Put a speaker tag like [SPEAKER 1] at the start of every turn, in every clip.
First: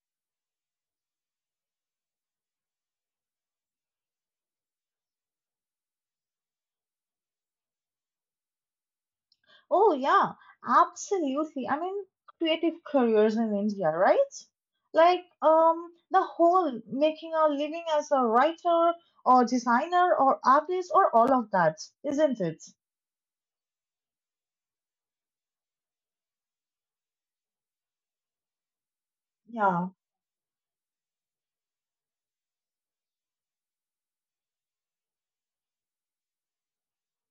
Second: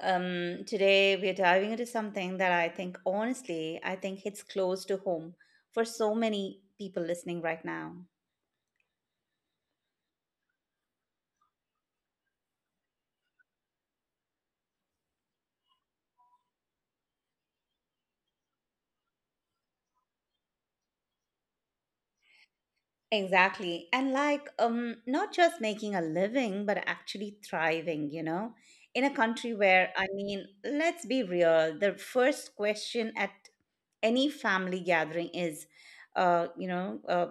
[SPEAKER 1] Today we're diving into something that I think, honestly, I think hits close to home for so many people listening right now.
[SPEAKER 2] Oh, yeah, absolutely. I mean, creative careers in India, right? Like, the whole making a living as a writer or designer or artist or all of that, isn't it?
[SPEAKER 1] Exactly. And like, not just making a living, but actually thriving, you know, in a country
[SPEAKER 2] Yeah.
[SPEAKER 1] where, I mean, let's be real, the first question at any family gathering is uh, you know uh,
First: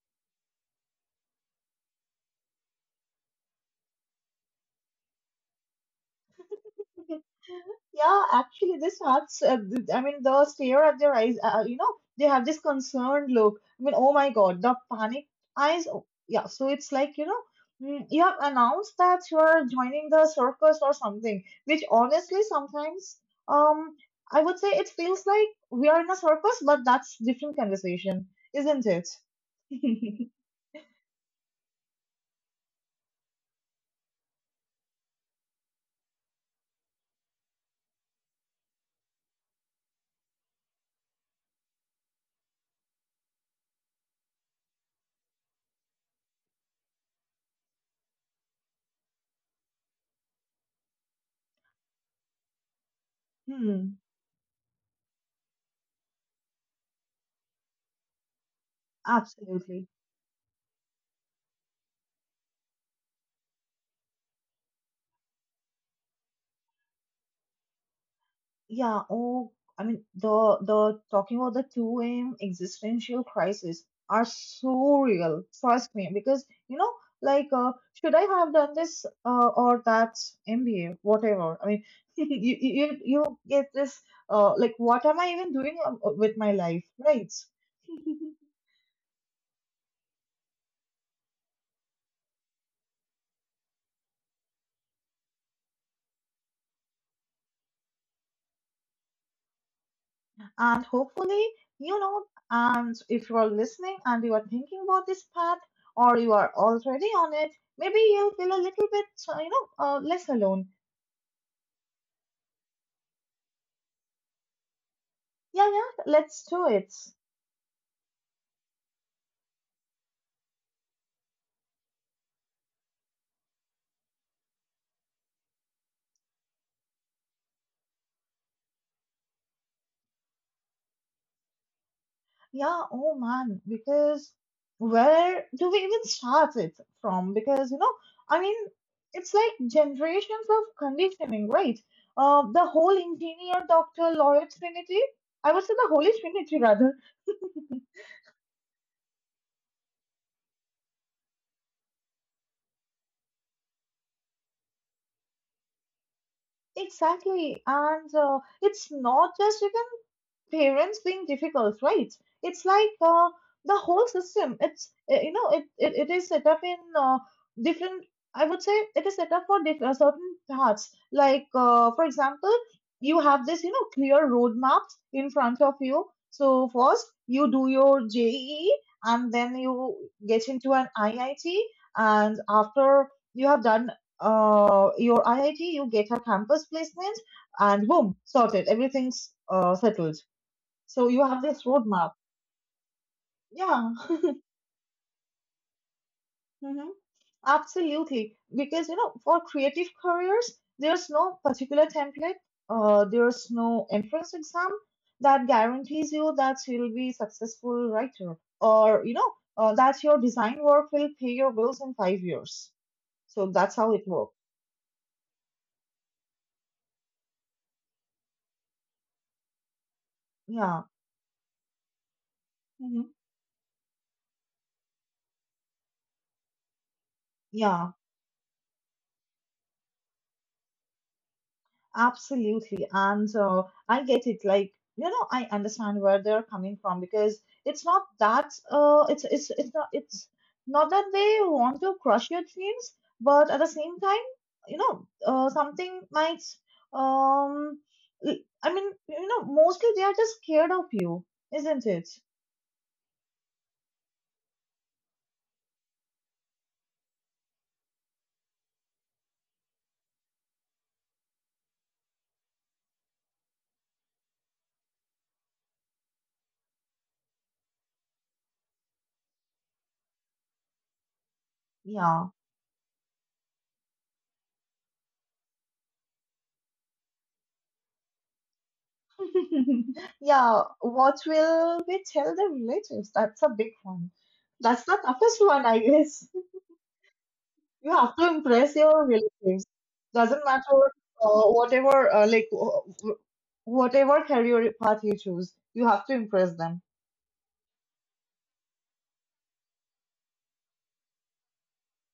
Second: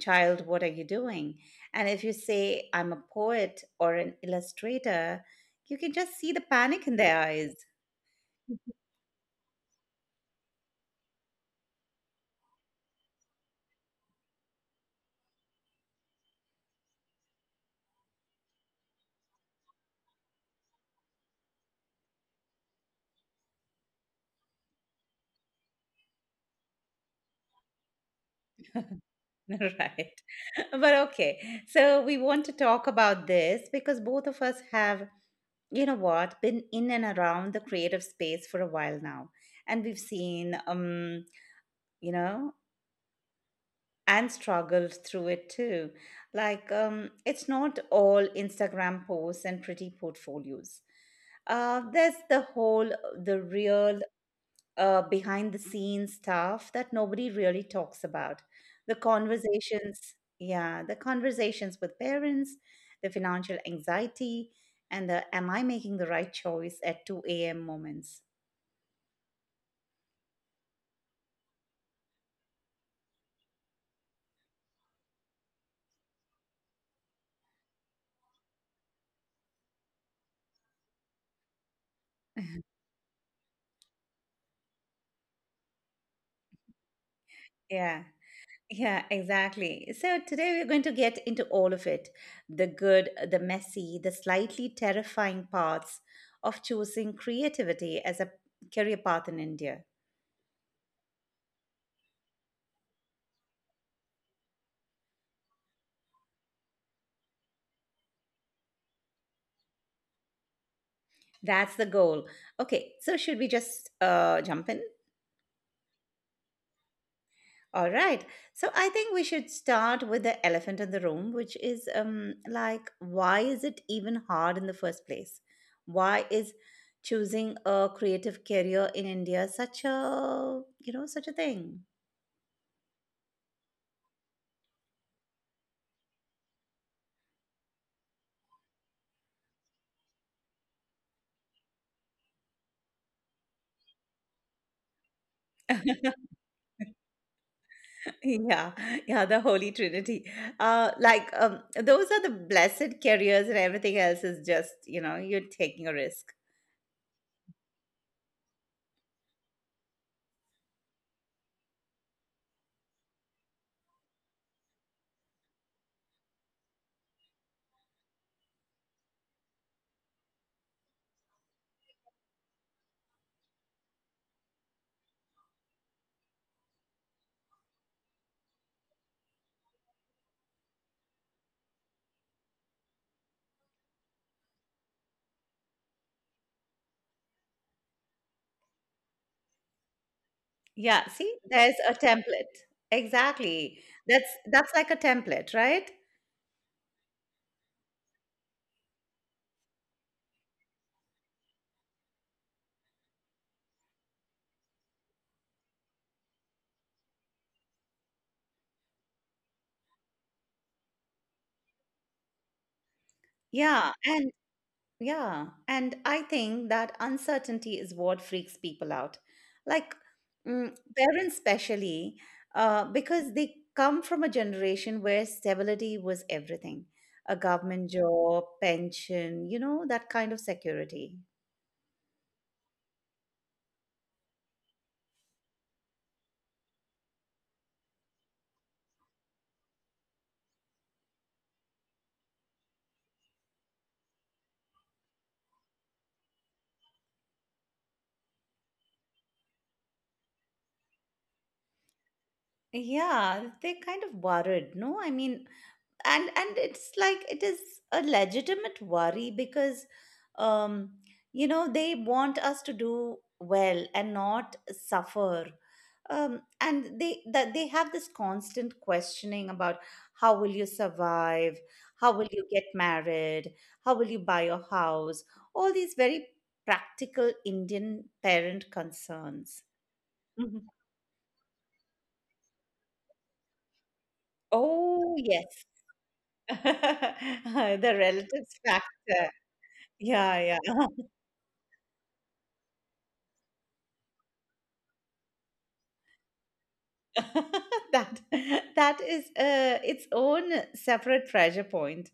[SPEAKER 1] child, what are you doing? And if you say I'm a poet or an illustrator, you can just see the panic in their eyes.
[SPEAKER 2] Yeah, actually, this starts. I mean, the stare at their eyes. They have this concerned look. I mean, oh my God, the panic eyes. Oh, yeah, so it's like you have announced that you are joining the circus or something. Which, honestly, sometimes, um, I would say it feels like we are in a circus, but that's different conversation, isn't it?
[SPEAKER 1] Right. But okay, so we want to talk about this because both of us have, you know what, been in and around the creative space for a while now, and we've seen, you know and struggled through it too. Like, it's not all Instagram posts and pretty portfolios. There's the whole, the
[SPEAKER 2] Hmm,
[SPEAKER 1] real behind the scenes stuff that nobody really talks about. The
[SPEAKER 2] absolutely.
[SPEAKER 1] conversations, yeah, the conversations with parents, the financial anxiety, and the am I making the right choice at 2 a.m. moments.
[SPEAKER 2] Yeah, oh, I mean the talking about the 2M existential crisis are so real. Trust me, because like, should I have done this or that MBA, whatever. I mean, you get this like, what am I even doing with my life, right?
[SPEAKER 1] Yeah. Yeah, exactly. So today we're going to get into all of it: the good, the messy, the slightly terrifying parts of choosing creativity as a career path in India.
[SPEAKER 2] And hopefully, you know, and if you are listening and you are thinking about this path or you are already on it, maybe you feel a little bit, you know, less alone.
[SPEAKER 1] That's the goal. Okay, so should we just jump in?
[SPEAKER 2] Yeah, yeah, let's do it.
[SPEAKER 1] All right. So I think we should start with the elephant in the room, which is, like, why is it even hard in the first place? Why is choosing a creative career in India such a thing?
[SPEAKER 2] Yeah, oh man, because where do we even start it from? Because, I mean, it's like generations of conditioning, right? The whole engineer, doctor, lawyer trinity, I would say the holy trinity rather.
[SPEAKER 1] Yeah, yeah, the Holy Trinity. Like, those are the blessed careers, and everything else is just, you're taking a risk.
[SPEAKER 2] Exactly. And it's not just you can parents being difficult, right? It's like the whole system. It's it is set up in different. I would say it is set up for different certain paths. Like for example, you have this clear roadmaps in front of you. So first you do your JEE and then you get into an IIT, and after you have done your IIT you get a campus placement, and boom, sorted, everything's settled,
[SPEAKER 1] Yeah,
[SPEAKER 2] so you
[SPEAKER 1] see,
[SPEAKER 2] have this
[SPEAKER 1] there's a
[SPEAKER 2] roadmap.
[SPEAKER 1] template. Exactly.
[SPEAKER 2] Yeah.
[SPEAKER 1] That's like a template, right?
[SPEAKER 2] Hmm, absolutely. Because, you know, for creative careers, there's no particular template, there's no entrance exam that guarantees you that you'll be successful writer, or, that your design work will pay your bills in 5 years. So that's how
[SPEAKER 1] Yeah,
[SPEAKER 2] it
[SPEAKER 1] and
[SPEAKER 2] works.
[SPEAKER 1] Yeah, and I think that uncertainty is what freaks people out. Like, mm,
[SPEAKER 2] Yeah.
[SPEAKER 1] parents, especially,
[SPEAKER 2] Hmm.
[SPEAKER 1] because they come from a generation where stability was everything: a government
[SPEAKER 2] Yeah.
[SPEAKER 1] job, pension, that kind of security.
[SPEAKER 2] Absolutely. And I get it. Like, I understand where they're coming from, because it's not that they want to crush your dreams, but at the same time, something might um l- I mean, mostly they are just scared of you, isn't it?
[SPEAKER 1] Yeah, they're kind of worried. No, I mean, and it's like it is a legitimate worry because, um they want us to do well and not suffer, and they have this constant questioning about how will you survive, how
[SPEAKER 2] Yeah.
[SPEAKER 1] will you get married, how will you buy your house, all these very practical Indian parent concerns.
[SPEAKER 2] Yeah,
[SPEAKER 1] Mhm.
[SPEAKER 2] what will we tell the relatives? That's a big one. That's the
[SPEAKER 1] Oh
[SPEAKER 2] toughest one,
[SPEAKER 1] yes.
[SPEAKER 2] I guess. You
[SPEAKER 1] The
[SPEAKER 2] have to
[SPEAKER 1] relatives
[SPEAKER 2] impress your
[SPEAKER 1] factor.
[SPEAKER 2] relatives. Doesn't
[SPEAKER 1] Yeah,
[SPEAKER 2] matter
[SPEAKER 1] yeah.
[SPEAKER 2] whatever like wh- wh- whatever career path you choose, you have to impress them.
[SPEAKER 1] that that is its own separate treasure point.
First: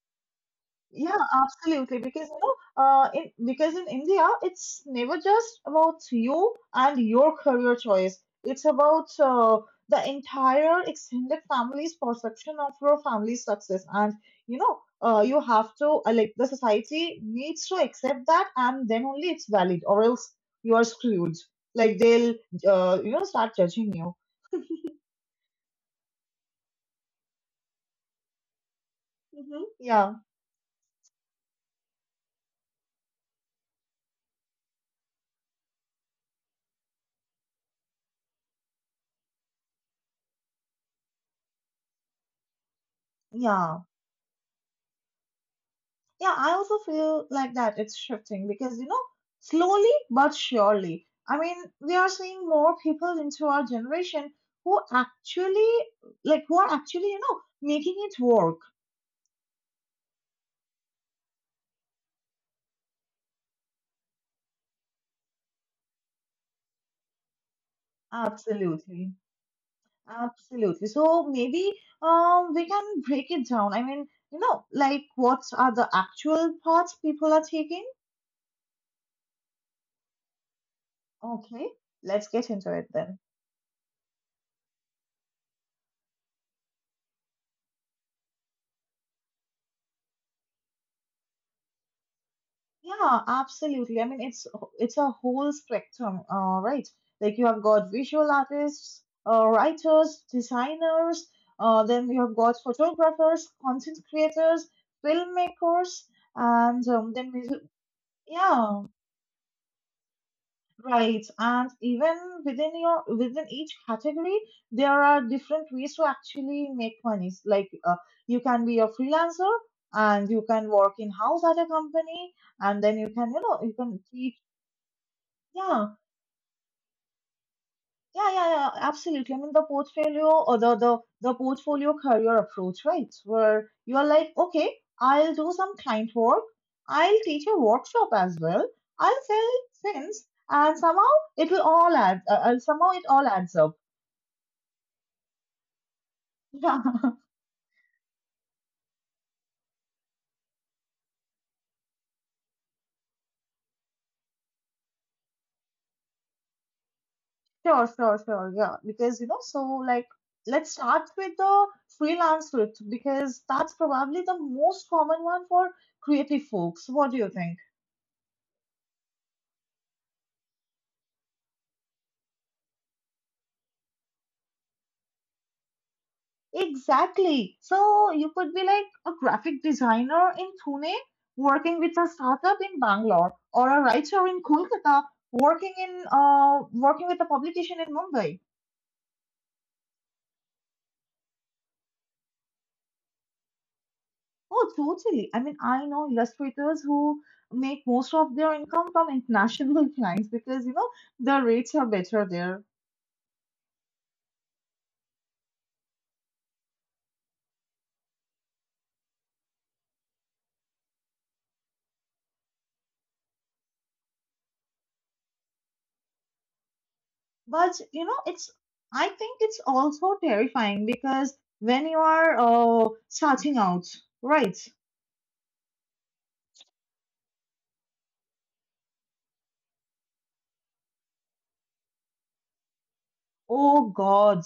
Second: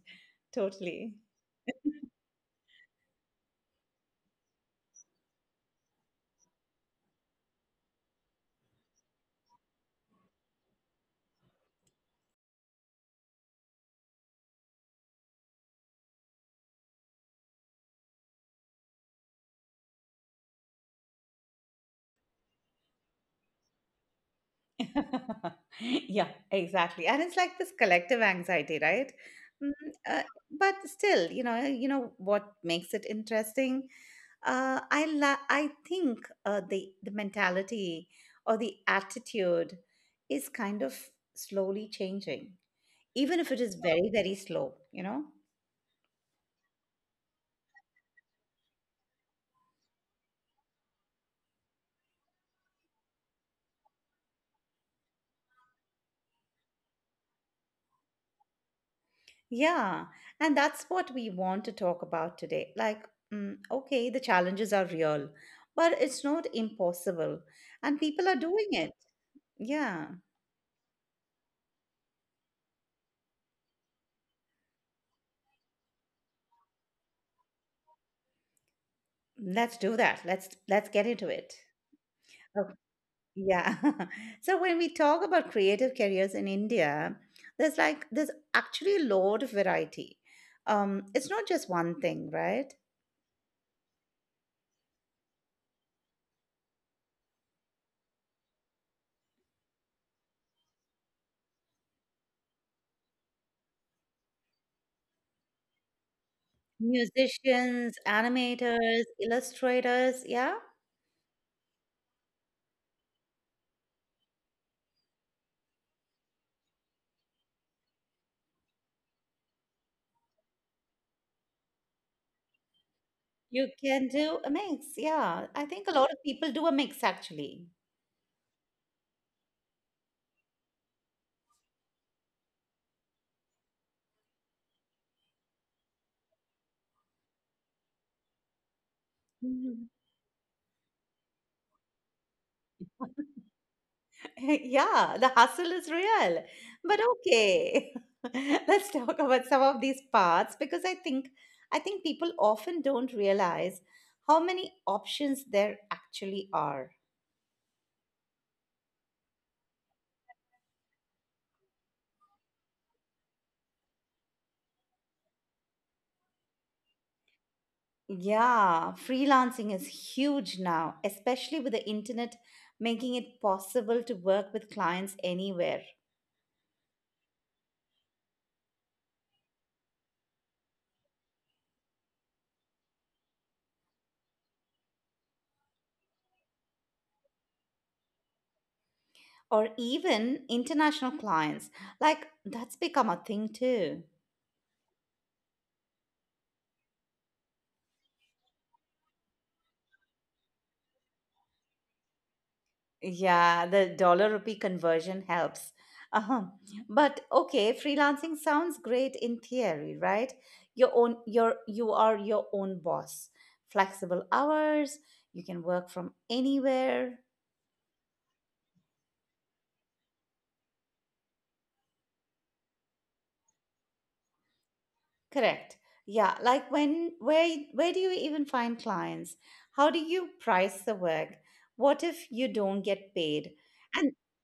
[SPEAKER 1] Totally.
[SPEAKER 2] Yeah, absolutely. Because in India, it's never just about you and your career choice. It's about the entire extended family's perception of your family's success, and you have to like, the society needs to accept that, and then only it's valid, or else you are screwed. Like they'll start judging you.
[SPEAKER 1] Yeah, exactly. And it's like this collective anxiety, right?
[SPEAKER 2] Hmm.
[SPEAKER 1] Mm,
[SPEAKER 2] Yeah,
[SPEAKER 1] uh, but still, you know what makes it interesting? I think the mentality or the attitude is kind of slowly changing, even if it is
[SPEAKER 2] yeah.
[SPEAKER 1] very very slow. You know.
[SPEAKER 2] Yeah, I also feel like that it's shifting, because, slowly but surely. I mean, we are seeing more people into our generation who actually, who are actually, making it work.
[SPEAKER 1] Yeah, and that's what we want to talk about today. Like, okay, the challenges are real, but it's not impossible, and people are doing it.
[SPEAKER 2] Absolutely.
[SPEAKER 1] Yeah,
[SPEAKER 2] Absolutely. So maybe we can break it down. I mean, you know, like, what are the actual paths people are taking?
[SPEAKER 1] let's do that. Let's get into it.
[SPEAKER 2] Okay, let's get into
[SPEAKER 1] Okay.
[SPEAKER 2] it then.
[SPEAKER 1] Yeah. So when we talk about creative careers in India, there's, like, there's actually a lot of variety. It's not just one thing, right?
[SPEAKER 2] Yeah, absolutely. I mean, it's a whole spectrum, right? Like, you have got visual artists, writers, designers, then you have got photographers, content creators, filmmakers, and then music.
[SPEAKER 1] Musicians,
[SPEAKER 2] Yeah,
[SPEAKER 1] animators, illustrators, yeah.
[SPEAKER 2] right. And even within each category, there are different ways to actually make money. Like, you can be a freelancer, and you can work in house at a company, and then
[SPEAKER 1] You
[SPEAKER 2] you can
[SPEAKER 1] can
[SPEAKER 2] be.
[SPEAKER 1] do a mix. Yeah. I think
[SPEAKER 2] Yeah,
[SPEAKER 1] a lot of people do a mix actually.
[SPEAKER 2] yeah, yeah, yeah, absolutely. I mean, the portfolio, or the portfolio career approach, right? Where you are like, okay, I'll do some client work, I'll teach a workshop as well, I'll sell
[SPEAKER 1] Mhm.
[SPEAKER 2] things, and somehow it all adds up.
[SPEAKER 1] Yeah, the hustle is real. But okay. Let's talk about some of these parts because I think people often don't realize how many options there actually are.
[SPEAKER 2] Yeah, sure, sure, sure. Yeah, because so like, let's start with the freelance script, because that's probably the most common one for creative folks. What do you think?
[SPEAKER 1] Yeah, freelancing is huge now, especially with the internet making it possible to work with clients anywhere.
[SPEAKER 2] Exactly. So you could be like a graphic designer in Pune working with a startup in Bangalore, or a writer in Kolkata working with a publication in Mumbai.
[SPEAKER 1] Or even international clients. Like, that's become a thing too.
[SPEAKER 2] Oh, totally. I mean, I know illustrators who make most of their income from international clients, because the rates are better there.
[SPEAKER 1] Yeah, the dollar rupee conversion helps. Uh-huh. But okay, freelancing sounds great in theory, right? You are your own boss. Flexible hours, you can work from anywhere.
[SPEAKER 2] But it's I think it's also terrifying, because when you are starting out, right?
[SPEAKER 1] Correct. Yeah, like, when where do you even find clients? How do you price the work? What if you don't get paid?
[SPEAKER 2] Oh
[SPEAKER 1] And,
[SPEAKER 2] God.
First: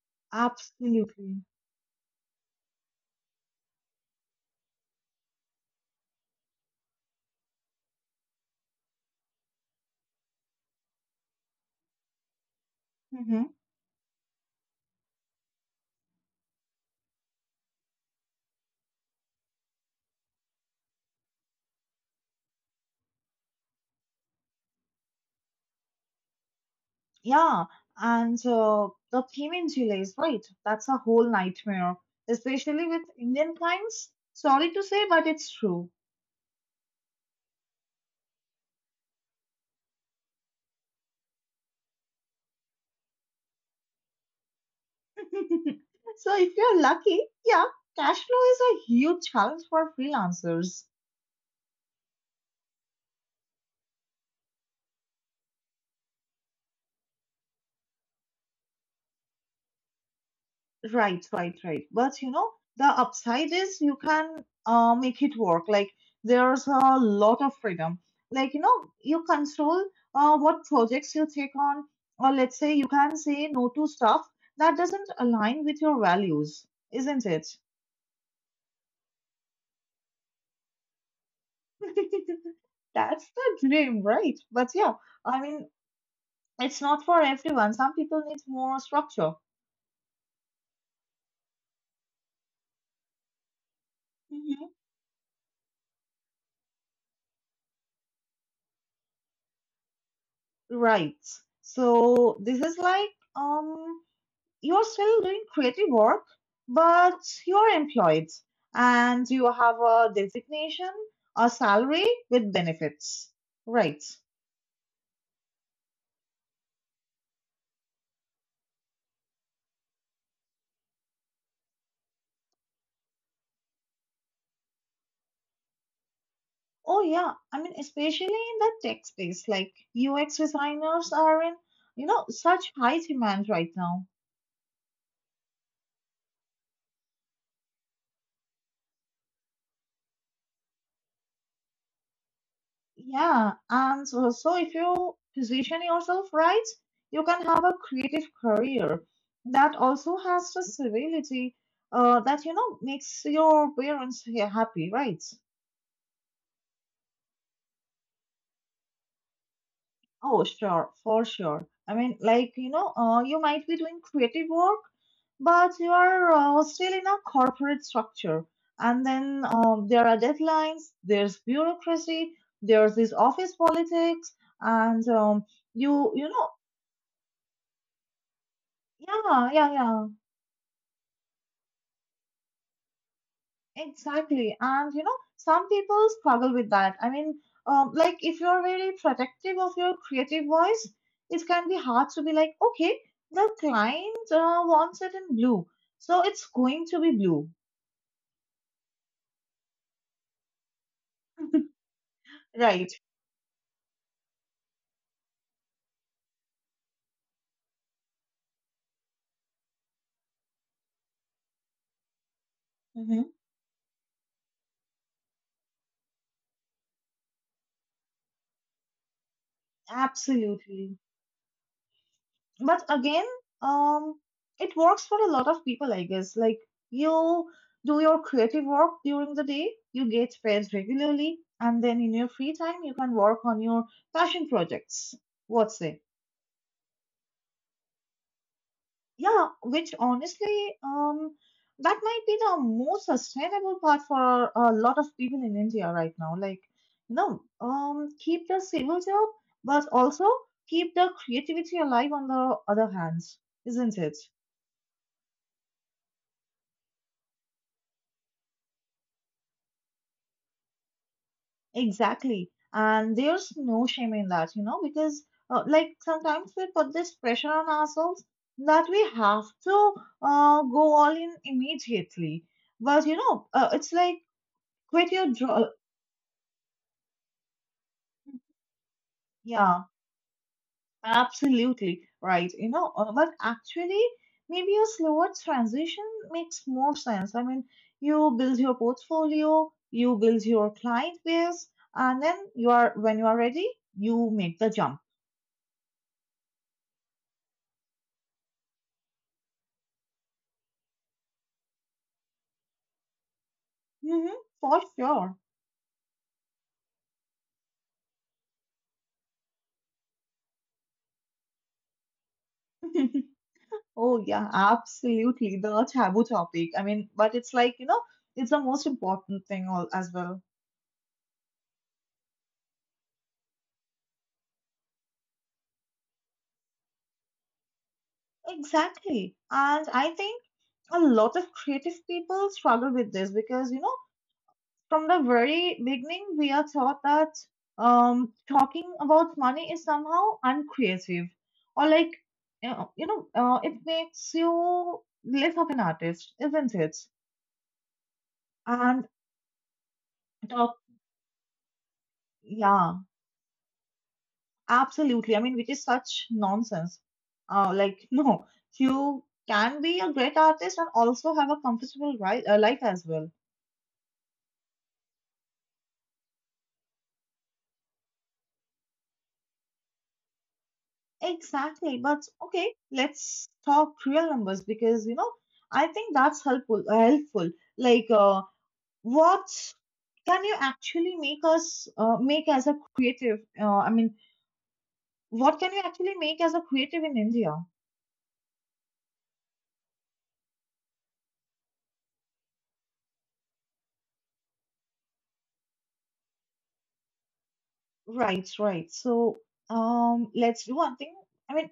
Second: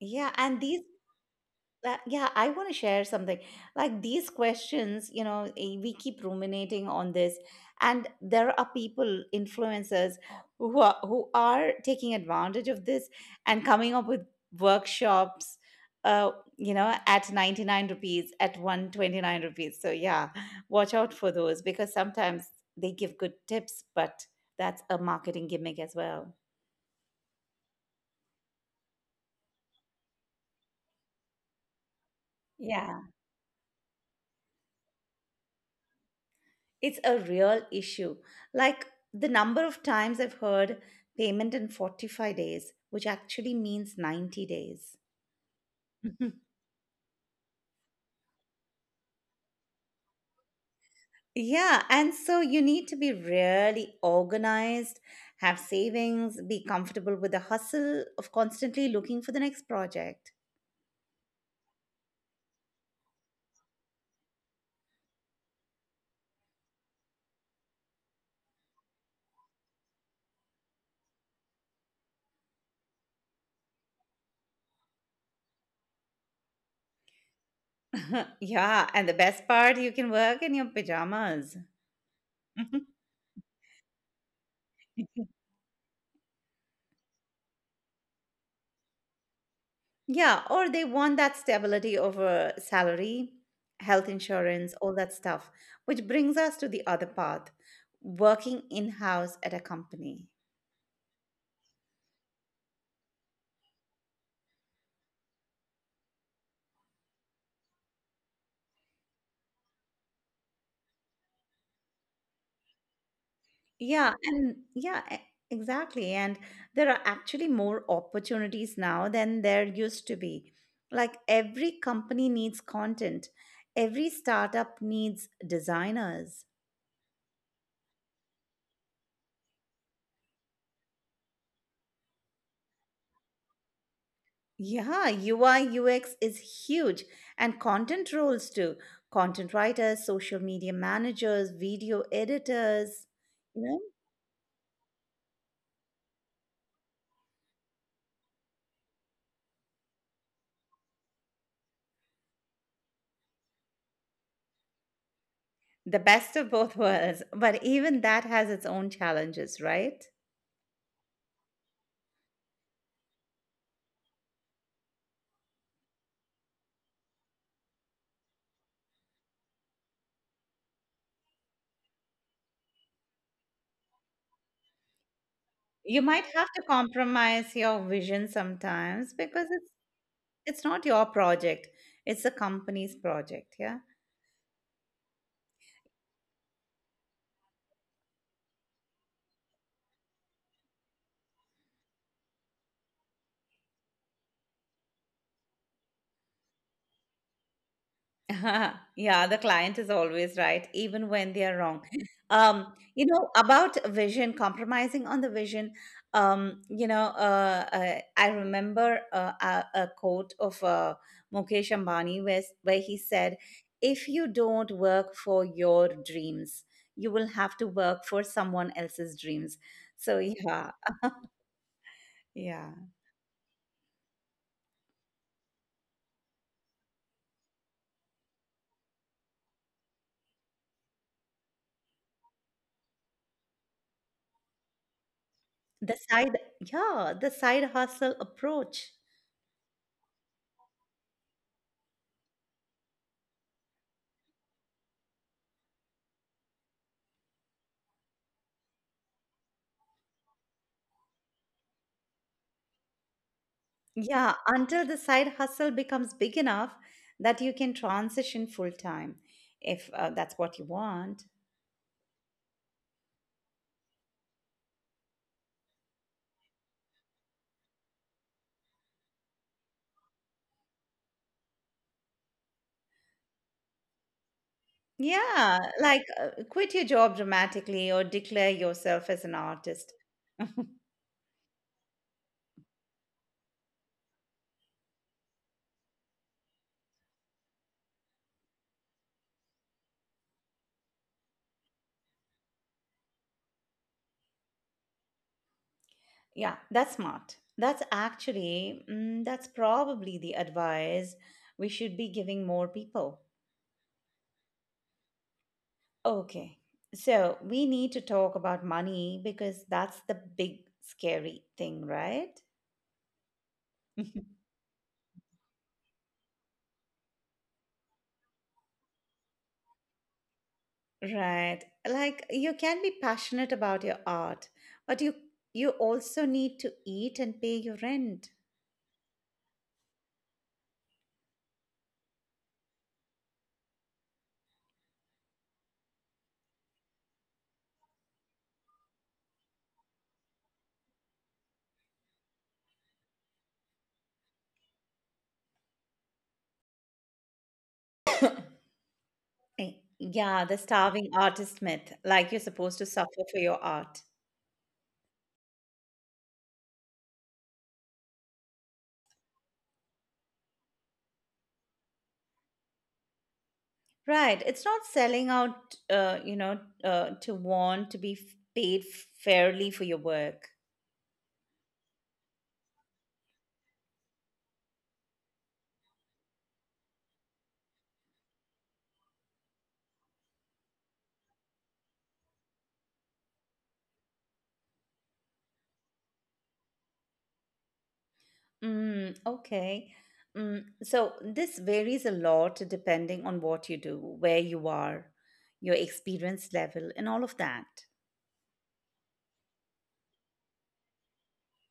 [SPEAKER 1] yeah, and these
[SPEAKER 2] Absolutely.
[SPEAKER 1] Yeah, I want to share something. Like, these questions, we keep ruminating on this, and there are people, influencers, who are taking advantage of this,
[SPEAKER 2] Hmm.
[SPEAKER 1] and coming up with workshops, uh, at 99 rupees, at 129 rupees. So, yeah, watch out for those because sometimes they give good tips, but that's a marketing gimmick as well.
[SPEAKER 2] Yeah, and the payment delays, right? That's a whole nightmare, especially with
[SPEAKER 1] Yeah,
[SPEAKER 2] Indian clients. Sorry to say, but it's true.
[SPEAKER 1] it's a real issue. Like, the number of times I've heard payment in 45 days, which actually means 90 days.
[SPEAKER 2] So, if you're lucky, yeah, cash flow is a huge challenge for freelancers.
[SPEAKER 1] Yeah, and so you need to be really organized, have savings, be comfortable with the hustle of constantly looking for the next project.
[SPEAKER 2] Right, right, right. But the upside is, you can make it work. Like, there's a lot of freedom. Like, you control what projects you take on, or, let's say, you can say no to stuff that doesn't align with your values, isn't it?
[SPEAKER 1] Yeah, and the best part, you can work in your pajamas.
[SPEAKER 2] That's the dream, right? But yeah, I mean, it's not for everyone. Some people need more structure.
[SPEAKER 1] Yeah, or they want that stability over salary, health
[SPEAKER 2] Hmm.
[SPEAKER 1] insurance, all that stuff, which brings us to the other path, working in-house at a company.
[SPEAKER 2] Right. So this is like, um you're still doing creative work, but you're employed, and you have a designation, a salary with benefits. Right.
[SPEAKER 1] Yeah, and yeah, e- exactly. And there are actually more opportunities now than there used to be. Like, every company needs content, every startup needs designers.
[SPEAKER 2] Oh, yeah. I mean, especially in the tech space, like, UX designers are in, such high demand right now.
[SPEAKER 1] Yeah, UI UX is huge, and content roles too. Content writers, social media managers, video editors,
[SPEAKER 2] Yeah.
[SPEAKER 1] you know,
[SPEAKER 2] And so if you position yourself right, you can have a creative career that also has the stability that, makes your parents here happy, right?
[SPEAKER 1] the best of both worlds. But even that has its own challenges, right?
[SPEAKER 2] Oh, sure, for sure. I mean, like, you might be doing creative work, but you are still in a corporate structure. And then there are deadlines, there's bureaucracy, there's this office politics, and
[SPEAKER 1] You
[SPEAKER 2] you,
[SPEAKER 1] might
[SPEAKER 2] you
[SPEAKER 1] have
[SPEAKER 2] know,
[SPEAKER 1] to compromise your vision sometimes because
[SPEAKER 2] yeah,
[SPEAKER 1] it's
[SPEAKER 2] yeah, yeah.
[SPEAKER 1] it's not your project. It's the company's project, yeah.
[SPEAKER 2] Exactly. And some people struggle with that. I mean, like, if you're very protective of your creative voice, it can be hard to be like, okay, the client wants it in blue, so it's going to be blue.
[SPEAKER 1] Yeah, the client is always right, even when they are wrong. Um,
[SPEAKER 2] Right.
[SPEAKER 1] you know, about vision, compromising on the vision. I remember a quote of Mukesh Ambani, where he
[SPEAKER 2] Hmm.
[SPEAKER 1] said, "If you don't work for your dreams, you will have to work for someone else's dreams." So, yeah,
[SPEAKER 2] Absolutely.
[SPEAKER 1] yeah.
[SPEAKER 2] But again, um, it works for a lot of people, I guess. Like, you do your creative work during the day, you get paid regularly, and then in your free time you can work on your passion projects. What's
[SPEAKER 1] The
[SPEAKER 2] it?
[SPEAKER 1] side, yeah, the side hustle approach.
[SPEAKER 2] Yeah, which, honestly, that might be the most sustainable part for a lot of people in India right now. Like, keep the civil job, but also keep the creativity alive on the other hands, isn't it?
[SPEAKER 1] Yeah, until the side hustle becomes big enough that you can transition full time if, that's what you want.
[SPEAKER 2] Exactly. And there's no shame in that, because like, sometimes we put this pressure on ourselves that we have to go all in immediately. But it's like, quit your
[SPEAKER 1] Yeah,
[SPEAKER 2] job.
[SPEAKER 1] like, quit your job dramatically or declare yourself as an
[SPEAKER 2] Yeah.
[SPEAKER 1] artist.
[SPEAKER 2] Absolutely right. But actually, maybe a slower transition makes more sense. I mean, you build your portfolio, you build your client base, and then you are when you are ready, you make the jump.
[SPEAKER 1] Yeah, that's smart. That's actually, that's probably the advice we should be giving more people.
[SPEAKER 2] Hmm. For sure.
[SPEAKER 1] Okay, so we need to talk about money because that's the big scary thing, right?
[SPEAKER 2] Oh yeah, absolutely. The taboo topic. I mean, but it's like, it's the most important thing all as well.
[SPEAKER 1] Right. Like, you can be passionate about your art, but you also need to eat and pay your rent.
[SPEAKER 2] Exactly. And I think a lot of creative people struggle with this, because, from the very beginning, we are taught that talking about money is somehow uncreative, or like, it makes you less of an artist, isn't it? And
[SPEAKER 1] Eh, Yeah, the
[SPEAKER 2] talk,
[SPEAKER 1] starving artist myth, like you're supposed to
[SPEAKER 2] yeah,
[SPEAKER 1] suffer for your art.
[SPEAKER 2] absolutely. I mean, which is such nonsense. Like no, you can be a great artist and also have a comfortable life as well.
[SPEAKER 1] Right. It's not selling out, to want to be paid fairly for your work.
[SPEAKER 2] Exactly. But okay, let's talk real numbers, because I think that's helpful. Like, what can you actually make as a creative, I mean, what can you actually make as a creative in India?
[SPEAKER 1] Mm, okay. So this varies a lot depending on what you do, where you are, your experience level, and all of that.
[SPEAKER 2] Right, right. So let's do one thing. I mean,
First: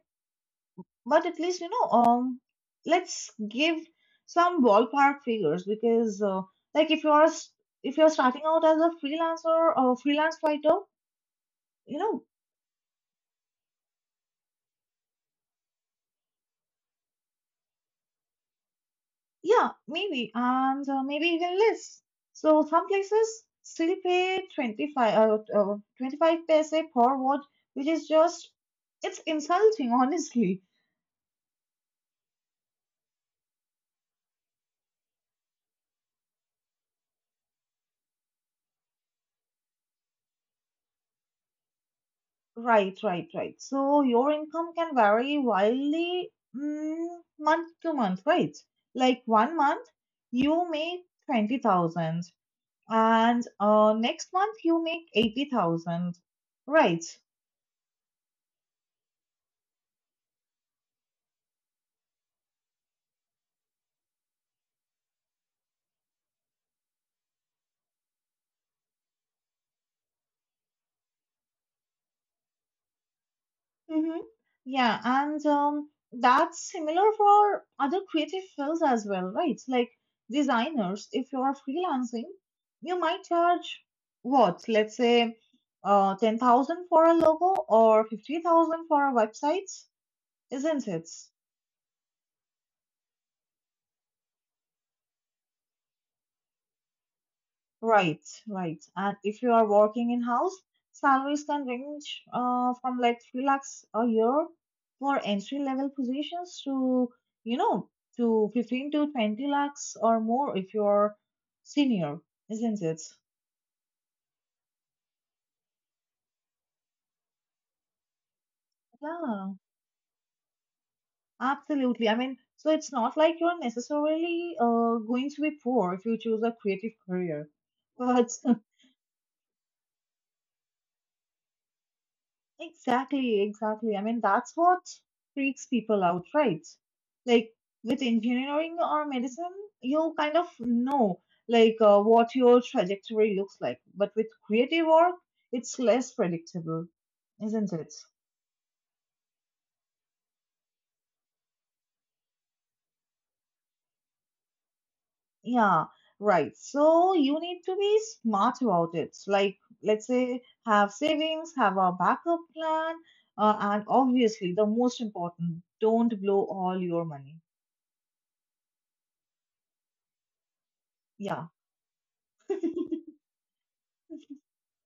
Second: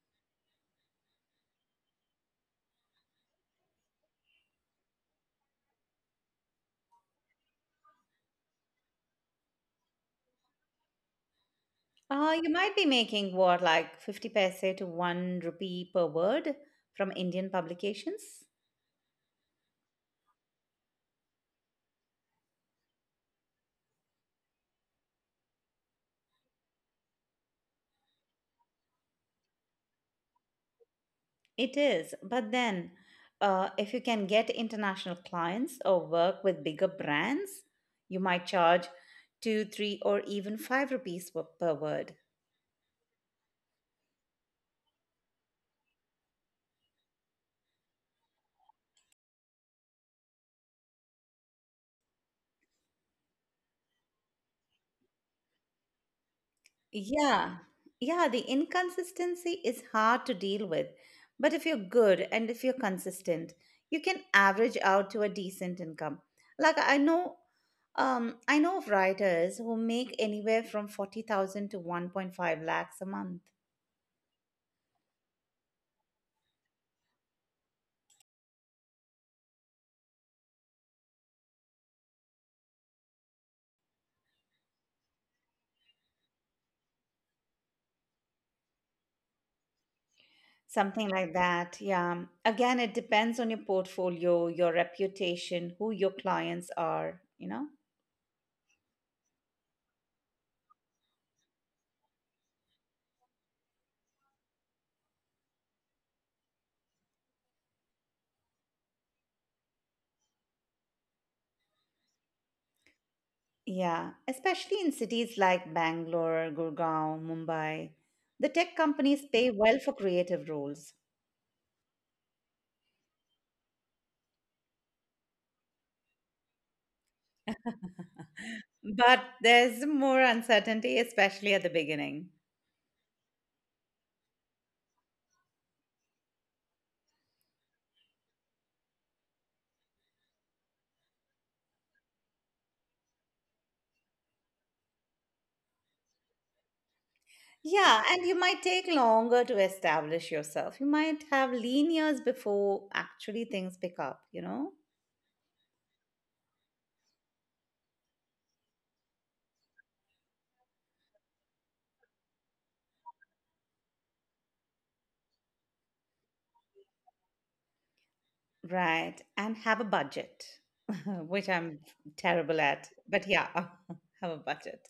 [SPEAKER 2] but at least, let's give some ballpark figures, because like, if you're starting out as a freelancer or a freelance writer, you know
[SPEAKER 1] You might be making what, like 50 paise to 1 rupee per word from Indian publications?
[SPEAKER 2] Yeah, maybe, and maybe even less. So some places still pay 25 paise per watt, which is just, it's insulting, honestly.
[SPEAKER 1] It is. But then, if you can get international clients or work with bigger brands, you might charge 2, 3, or even 5 rupees per word.
[SPEAKER 2] Right, right, right. So your income can vary wildly mm, month to month, right? Like one month you make 20,000 and next month you make 80,000, right?
[SPEAKER 1] Yeah, yeah, the inconsistency is hard to deal with. But if you're good and if you're consistent, you can average out to a decent income. Like, I know of writers who make anywhere from 40,000 to 1.5 lakhs a month,
[SPEAKER 2] Mm-hmm. Yeah, and that's similar for other creative fields as well, right? Like designers, if you are freelancing, you might charge what, let's say, 10,000 for a logo or 50,000 for a website, isn't
[SPEAKER 1] something
[SPEAKER 2] it?
[SPEAKER 1] like that. Yeah. Again, it depends on your portfolio, your reputation, who your clients are, you know?
[SPEAKER 2] Right, right. And if you are working in house, salaries can range from like 3 lakhs a year for entry level positions to, you know, to 15 to 20 lakhs or more if you're senior, isn't it?
[SPEAKER 1] Yeah, especially in cities like Bangalore, Gurgaon, Mumbai, the tech companies pay
[SPEAKER 2] Yeah,
[SPEAKER 1] well for creative roles.
[SPEAKER 2] absolutely. I mean, so it's not like you're necessarily going to be poor if you choose a creative career. But
[SPEAKER 1] But there's more uncertainty, especially at the beginning.
[SPEAKER 2] Exactly, exactly. I mean, that's what freaks people out, right? Like with engineering or medicine, you kind of know like what your trajectory looks like. But with creative work, it's less predictable, isn't it?
[SPEAKER 1] Yeah, and you might take longer to establish yourself. You might have lean years before actually things pick up, you know?
[SPEAKER 2] Yeah, right. So you need to be smart about it. Like, let's say, have savings, have a backup plan, and obviously, the most important, don't blow all your money.
[SPEAKER 1] Right, and have a budget, which
[SPEAKER 2] Yeah.
[SPEAKER 1] I'm terrible at. But yeah, have a budget.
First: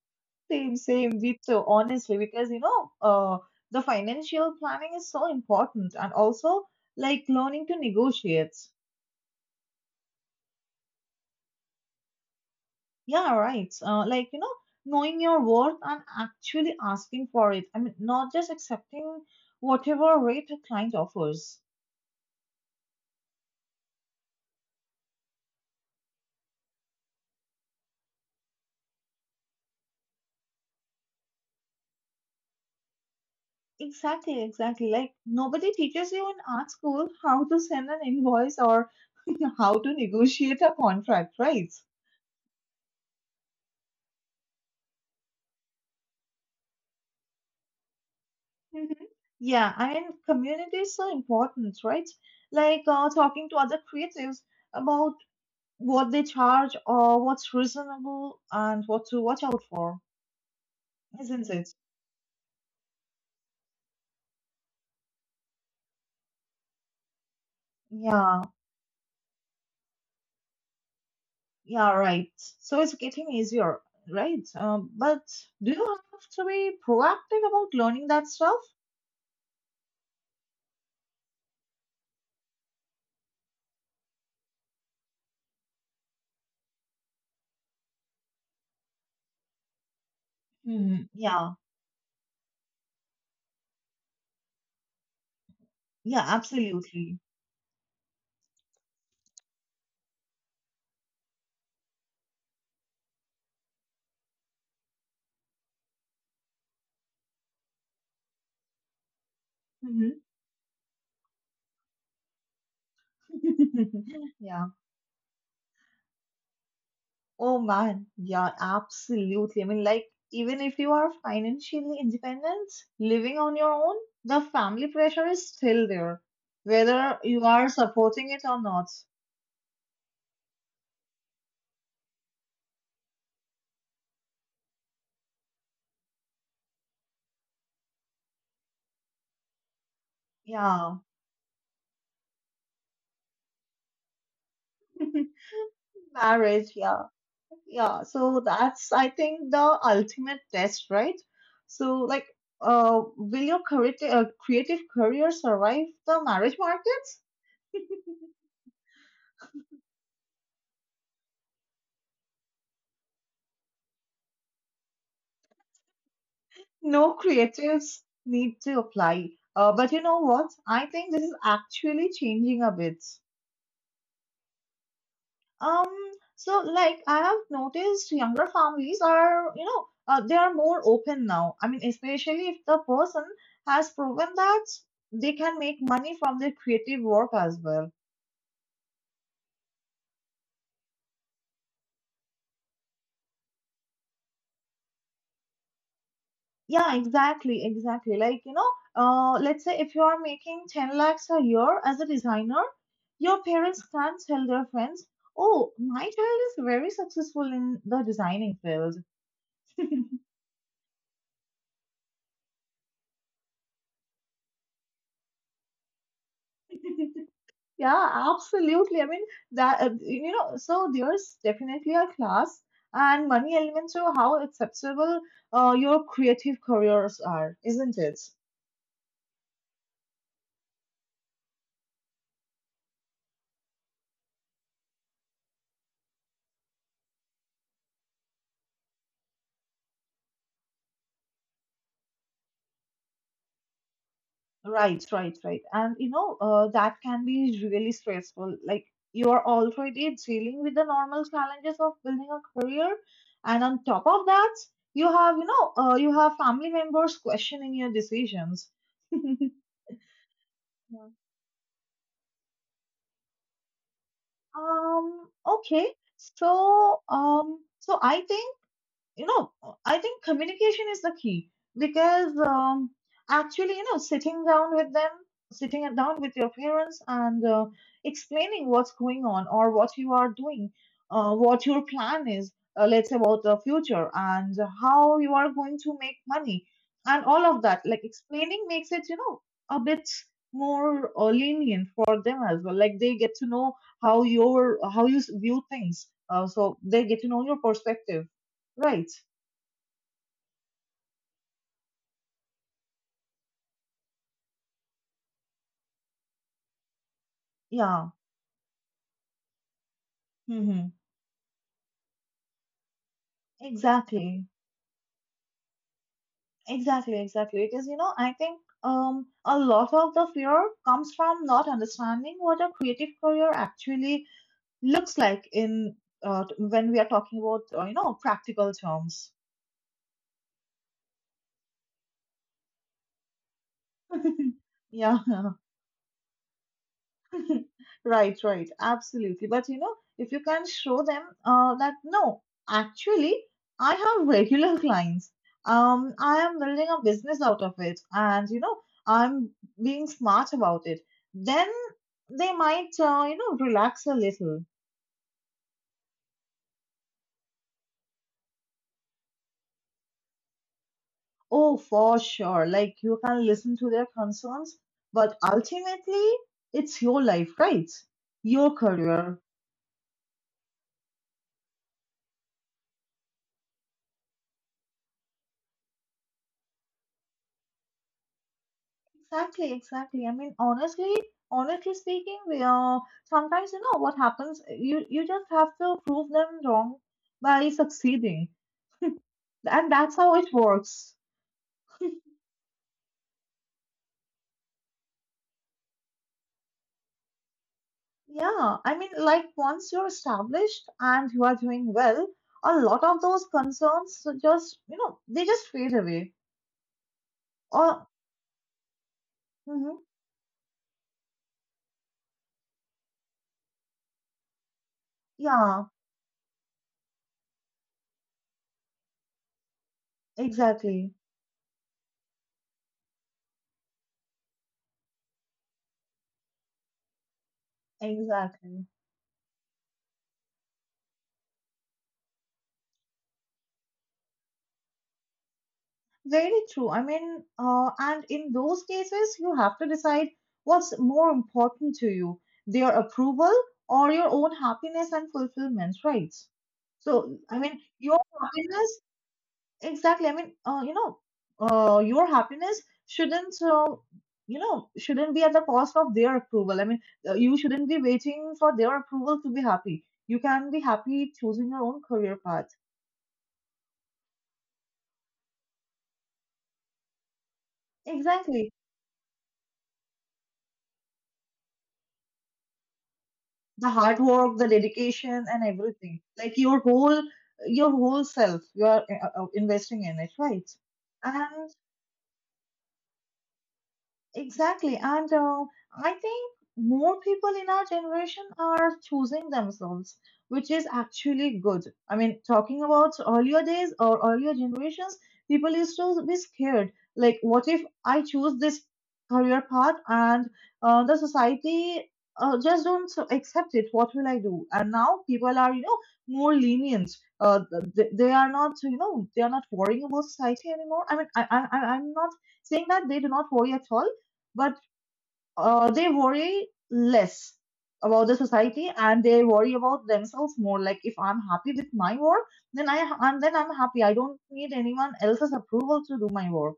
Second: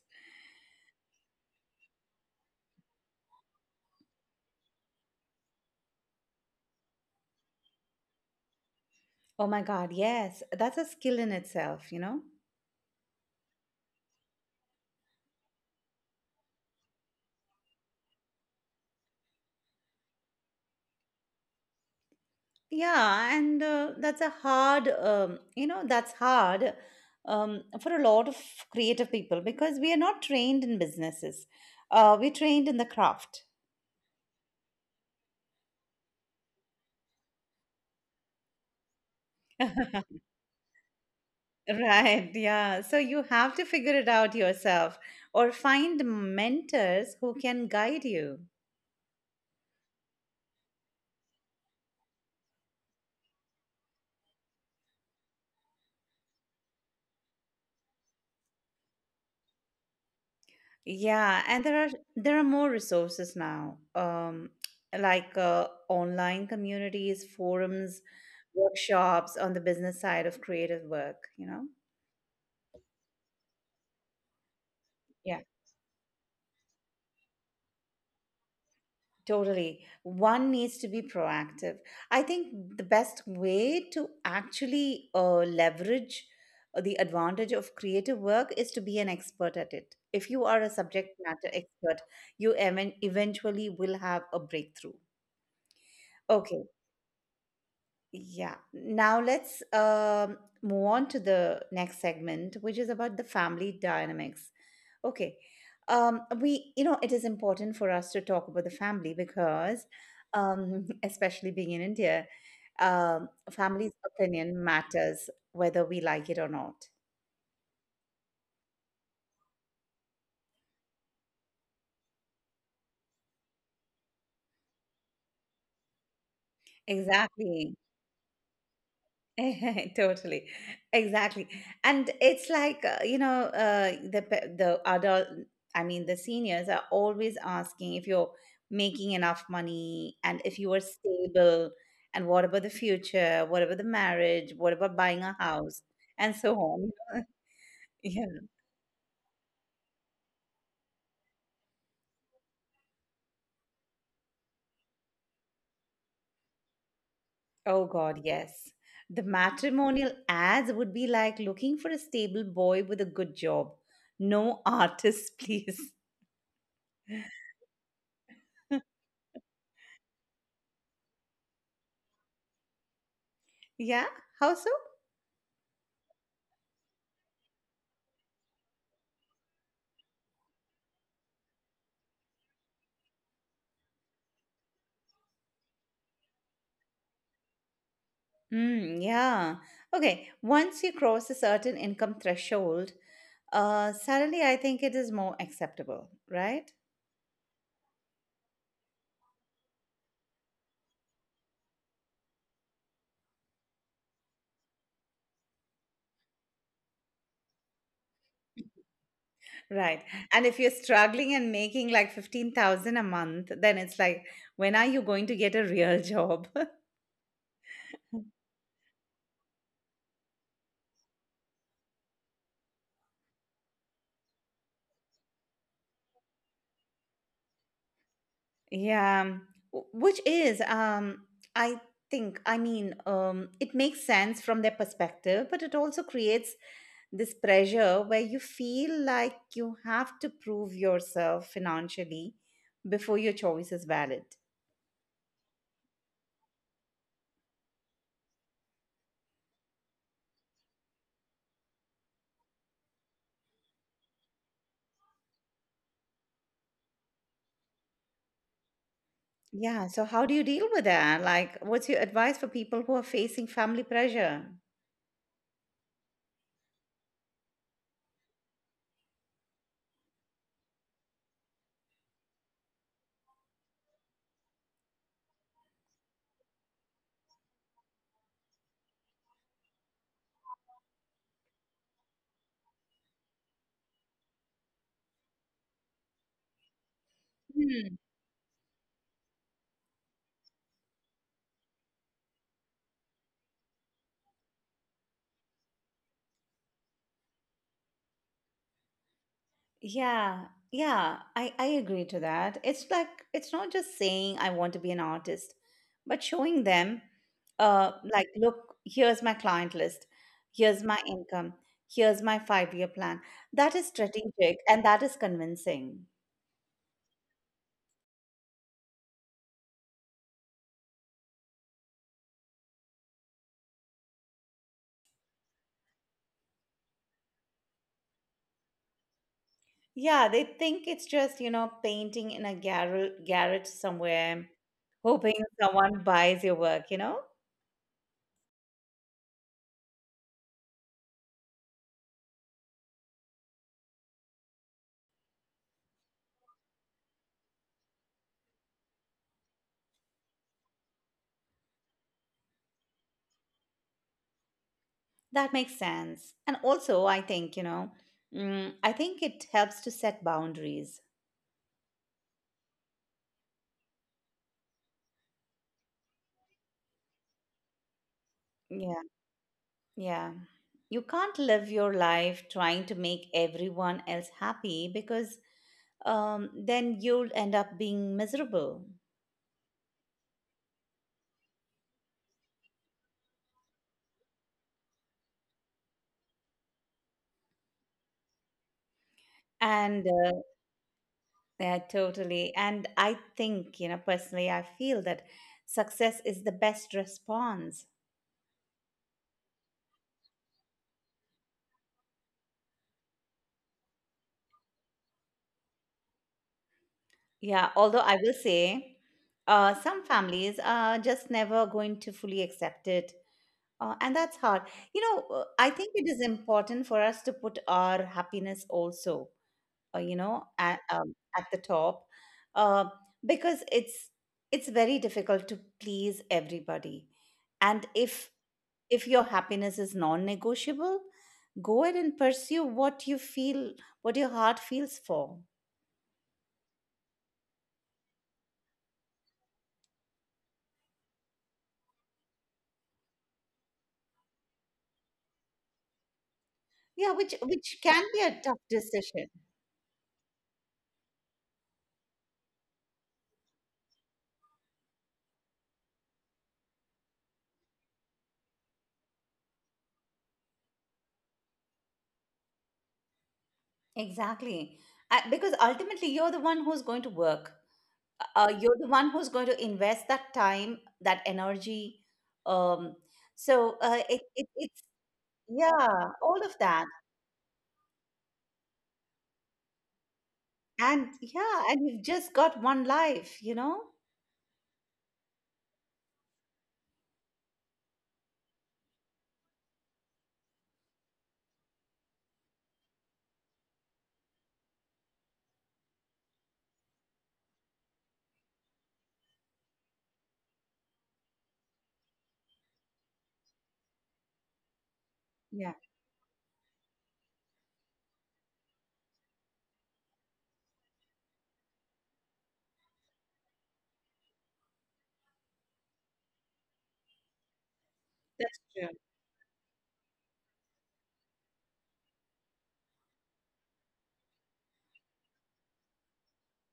[SPEAKER 2] Same, Vito, honestly, because you know, the financial planning is so important and also like learning to negotiate.
[SPEAKER 1] Oh my God, yes, that's a skill in itself, you know?
[SPEAKER 2] Yeah, right. Like, you know, knowing your worth and actually asking for it. I mean, not just accepting whatever rate a client offers.
[SPEAKER 1] Yeah, and that's a hard, you know, that's hard, for a lot of creative people because we are not trained in businesses. We're trained in the craft.
[SPEAKER 2] Exactly, exactly. Like, nobody teaches you in art school how to send an invoice or how to negotiate a contract, right?
[SPEAKER 1] Right, yeah. So you have to figure it out yourself or find mentors who can guide you.
[SPEAKER 2] Mhm. Yeah, and community is so important, right? Like talking to other creatives about what they charge or what's reasonable and what to watch out for,
[SPEAKER 1] Yeah,
[SPEAKER 2] isn't
[SPEAKER 1] and
[SPEAKER 2] it?
[SPEAKER 1] there are more resources now, like, online communities, forums,
[SPEAKER 2] Yeah,
[SPEAKER 1] workshops on the business side of creative work, you know?
[SPEAKER 2] yeah, right. So it's getting easier, right? But
[SPEAKER 1] Yeah.
[SPEAKER 2] do you have to be proactive about learning that stuff?
[SPEAKER 1] Totally. One needs to be proactive. I think the best way to actually leverage the advantage of creative work is to be an expert at it. If you are a
[SPEAKER 2] Mhm.
[SPEAKER 1] subject matter
[SPEAKER 2] Yeah,
[SPEAKER 1] expert, you even eventually will have a breakthrough.
[SPEAKER 2] yeah,
[SPEAKER 1] Okay,
[SPEAKER 2] absolutely.
[SPEAKER 1] yeah. Now let's, move on to the next segment, which is about the family dynamics. Okay. It is important for us to talk about the family because,
[SPEAKER 2] Hmm.
[SPEAKER 1] especially being in India, family's opinion
[SPEAKER 2] Yeah.
[SPEAKER 1] matters whether we like it or not.
[SPEAKER 2] Oh man, yeah, absolutely. I mean, like, even if you are financially independent, living on your own, the family pressure is still there, whether you are
[SPEAKER 1] Exactly.
[SPEAKER 2] supporting it or not.
[SPEAKER 1] Totally, exactly, and it's like the adult. I mean, the seniors are always asking if you're making enough money and if you are
[SPEAKER 2] Yeah,
[SPEAKER 1] stable, and what about the future? What about the marriage? What about buying a house? And so
[SPEAKER 2] marriage,
[SPEAKER 1] on.
[SPEAKER 2] yeah, yeah.
[SPEAKER 1] Yeah.
[SPEAKER 2] So that's, I think, the ultimate test, right? So, like, will your creative career survive the marriage market?
[SPEAKER 1] Oh God, yes. The matrimonial ads would be like looking for a stable boy with a good job. No artists, please.
[SPEAKER 2] No creatives need to apply. But you know what? I think this is actually changing a bit.
[SPEAKER 1] Yeah. How so?
[SPEAKER 2] Um, so like I have noticed younger families are, you know, they are more open now. I mean, especially if the person has proven that they can make money from their creative work as well.
[SPEAKER 1] Mm, yeah. Okay. Once you cross a certain income threshold, suddenly I think it is more acceptable, right?
[SPEAKER 2] Yeah, exactly, exactly. Like, you know, let's say if you are making 10 lakhs a year as a designer, your parents can tell their friends, oh, my child is very successful in the designing field.
[SPEAKER 1] Right. And if you're struggling and making like 15,000 a month, then it's like, when are you going to get a real job?
[SPEAKER 2] Yeah, absolutely. I mean, that, you know, so there's definitely a class and money element to how acceptable your creative careers are, isn't it?
[SPEAKER 1] Yeah, which is, I think, I mean, it makes sense from their perspective, but it also creates this pressure where you feel like you have to prove yourself financially before your choice is valid.
[SPEAKER 2] Right, right, right. And you know, that can be really stressful. Like you are already dealing with the normal challenges of building a career, and on top of that, you have, you know, you have family members questioning your decisions.
[SPEAKER 1] Yeah, so how do you deal with
[SPEAKER 2] Yeah.
[SPEAKER 1] that? Like, what's your advice for people who are facing family pressure?
[SPEAKER 2] Okay. So I think you know I think communication is the key because actually you know sitting down with them sitting down with your parents and explaining what's going on or what you are doing, what your plan is, let's say about the future and how you are going to make money and all of that, like explaining makes it, you know, a bit more lenient for them as well. Like they get to know how you view things, so they get to know your perspective, right?
[SPEAKER 1] Yeah, yeah, I agree to that. It's like it's not just saying I want to be an artist, but showing them,
[SPEAKER 2] Yeah.
[SPEAKER 1] like, look, here's my client list, here's
[SPEAKER 2] Mm-hmm.
[SPEAKER 1] my income, here's my five-year plan. That is
[SPEAKER 2] Exactly.
[SPEAKER 1] strategic and that is convincing.
[SPEAKER 2] Exactly, exactly. It is, you know, I think a lot of the fear comes from not understanding what a creative career actually looks like in when we are talking about you know, practical terms.
[SPEAKER 1] Yeah, they think it's just, you know, painting in a garret somewhere,
[SPEAKER 2] Yeah.
[SPEAKER 1] hoping someone buys your work, you know?
[SPEAKER 2] Right, right, absolutely. But you know, if you can show them that no, actually, I have regular clients. I am building a business out of it, and you know, I'm being smart about it. Then they might, you know, relax a little.
[SPEAKER 1] That makes sense. And also, I think, you know, mm, I think it helps to set boundaries.
[SPEAKER 2] Oh, for sure. Like you can listen to their concerns, but ultimately, it's your life, right? Your
[SPEAKER 1] Yeah,
[SPEAKER 2] career,
[SPEAKER 1] yeah. You can't live your life trying to make everyone else happy because then you'll end up being miserable.
[SPEAKER 2] exactly, exactly. I mean, honestly, honestly speaking, we are sometimes you know what happens. You just have to prove them wrong by succeeding, and
[SPEAKER 1] And
[SPEAKER 2] that's how it works.
[SPEAKER 1] yeah, totally. And I think, you know, personally, I feel that success is the best response.
[SPEAKER 2] Yeah, I mean, like once you're established and you are doing well, a lot of those concerns just, you know, they just fade away.
[SPEAKER 1] Yeah, although
[SPEAKER 2] Or
[SPEAKER 1] I will say
[SPEAKER 2] mhm.
[SPEAKER 1] some families are just never going to fully accept it. And that's hard. You know, I
[SPEAKER 2] Yeah,
[SPEAKER 1] think it is important for us to put our happiness also, you know,
[SPEAKER 2] exactly,
[SPEAKER 1] at the top, uh, because it's very difficult to please everybody, and
[SPEAKER 2] exactly.
[SPEAKER 1] if your happiness is non-negotiable, go ahead and pursue what you feel, what your heart feels for.
[SPEAKER 2] Very true. I mean, and in those cases, you have to decide what's more important to you, their approval or your own happiness and fulfillment, right?
[SPEAKER 1] Yeah, which
[SPEAKER 2] So, I mean,
[SPEAKER 1] which can
[SPEAKER 2] your
[SPEAKER 1] be a tough
[SPEAKER 2] happiness,
[SPEAKER 1] decision
[SPEAKER 2] exactly. I mean, you know, your happiness shouldn't, you know, shouldn't be at the cost of their approval. I mean, you shouldn't be waiting for their approval to be happy. You can be happy choosing your own career path.
[SPEAKER 1] exactly. I, because ultimately you're the one who's going to work,
[SPEAKER 2] Exactly.
[SPEAKER 1] you're the one who's going to invest that time, that energy, um, so
[SPEAKER 2] The hard
[SPEAKER 1] it, it,
[SPEAKER 2] work, the
[SPEAKER 1] it's
[SPEAKER 2] dedication, and
[SPEAKER 1] Yeah,
[SPEAKER 2] everything,
[SPEAKER 1] all of
[SPEAKER 2] like your
[SPEAKER 1] that.
[SPEAKER 2] whole, your whole self you are investing in it, right?
[SPEAKER 1] And yeah,
[SPEAKER 2] And
[SPEAKER 1] and you've just got one life, you know?
[SPEAKER 2] exactly. And I think more people in our generation are choosing themselves, which is actually good. I mean, talking about earlier days or earlier generations, people used to be scared. Like, what if I choose this career path and the society just don't accept it? What will I do? And now people are,
[SPEAKER 1] Yeah,
[SPEAKER 2] you know, more lenient. Uh, they are not, you know, they are not worrying about society anymore. I mean, I'm not saying that they do not worry at all, but they worry less about the
[SPEAKER 1] that's
[SPEAKER 2] society
[SPEAKER 1] true.
[SPEAKER 2] and they worry about themselves more. Like if I'm happy with my work, then i then I'm happy, I don't need anyone else's approval to do my work,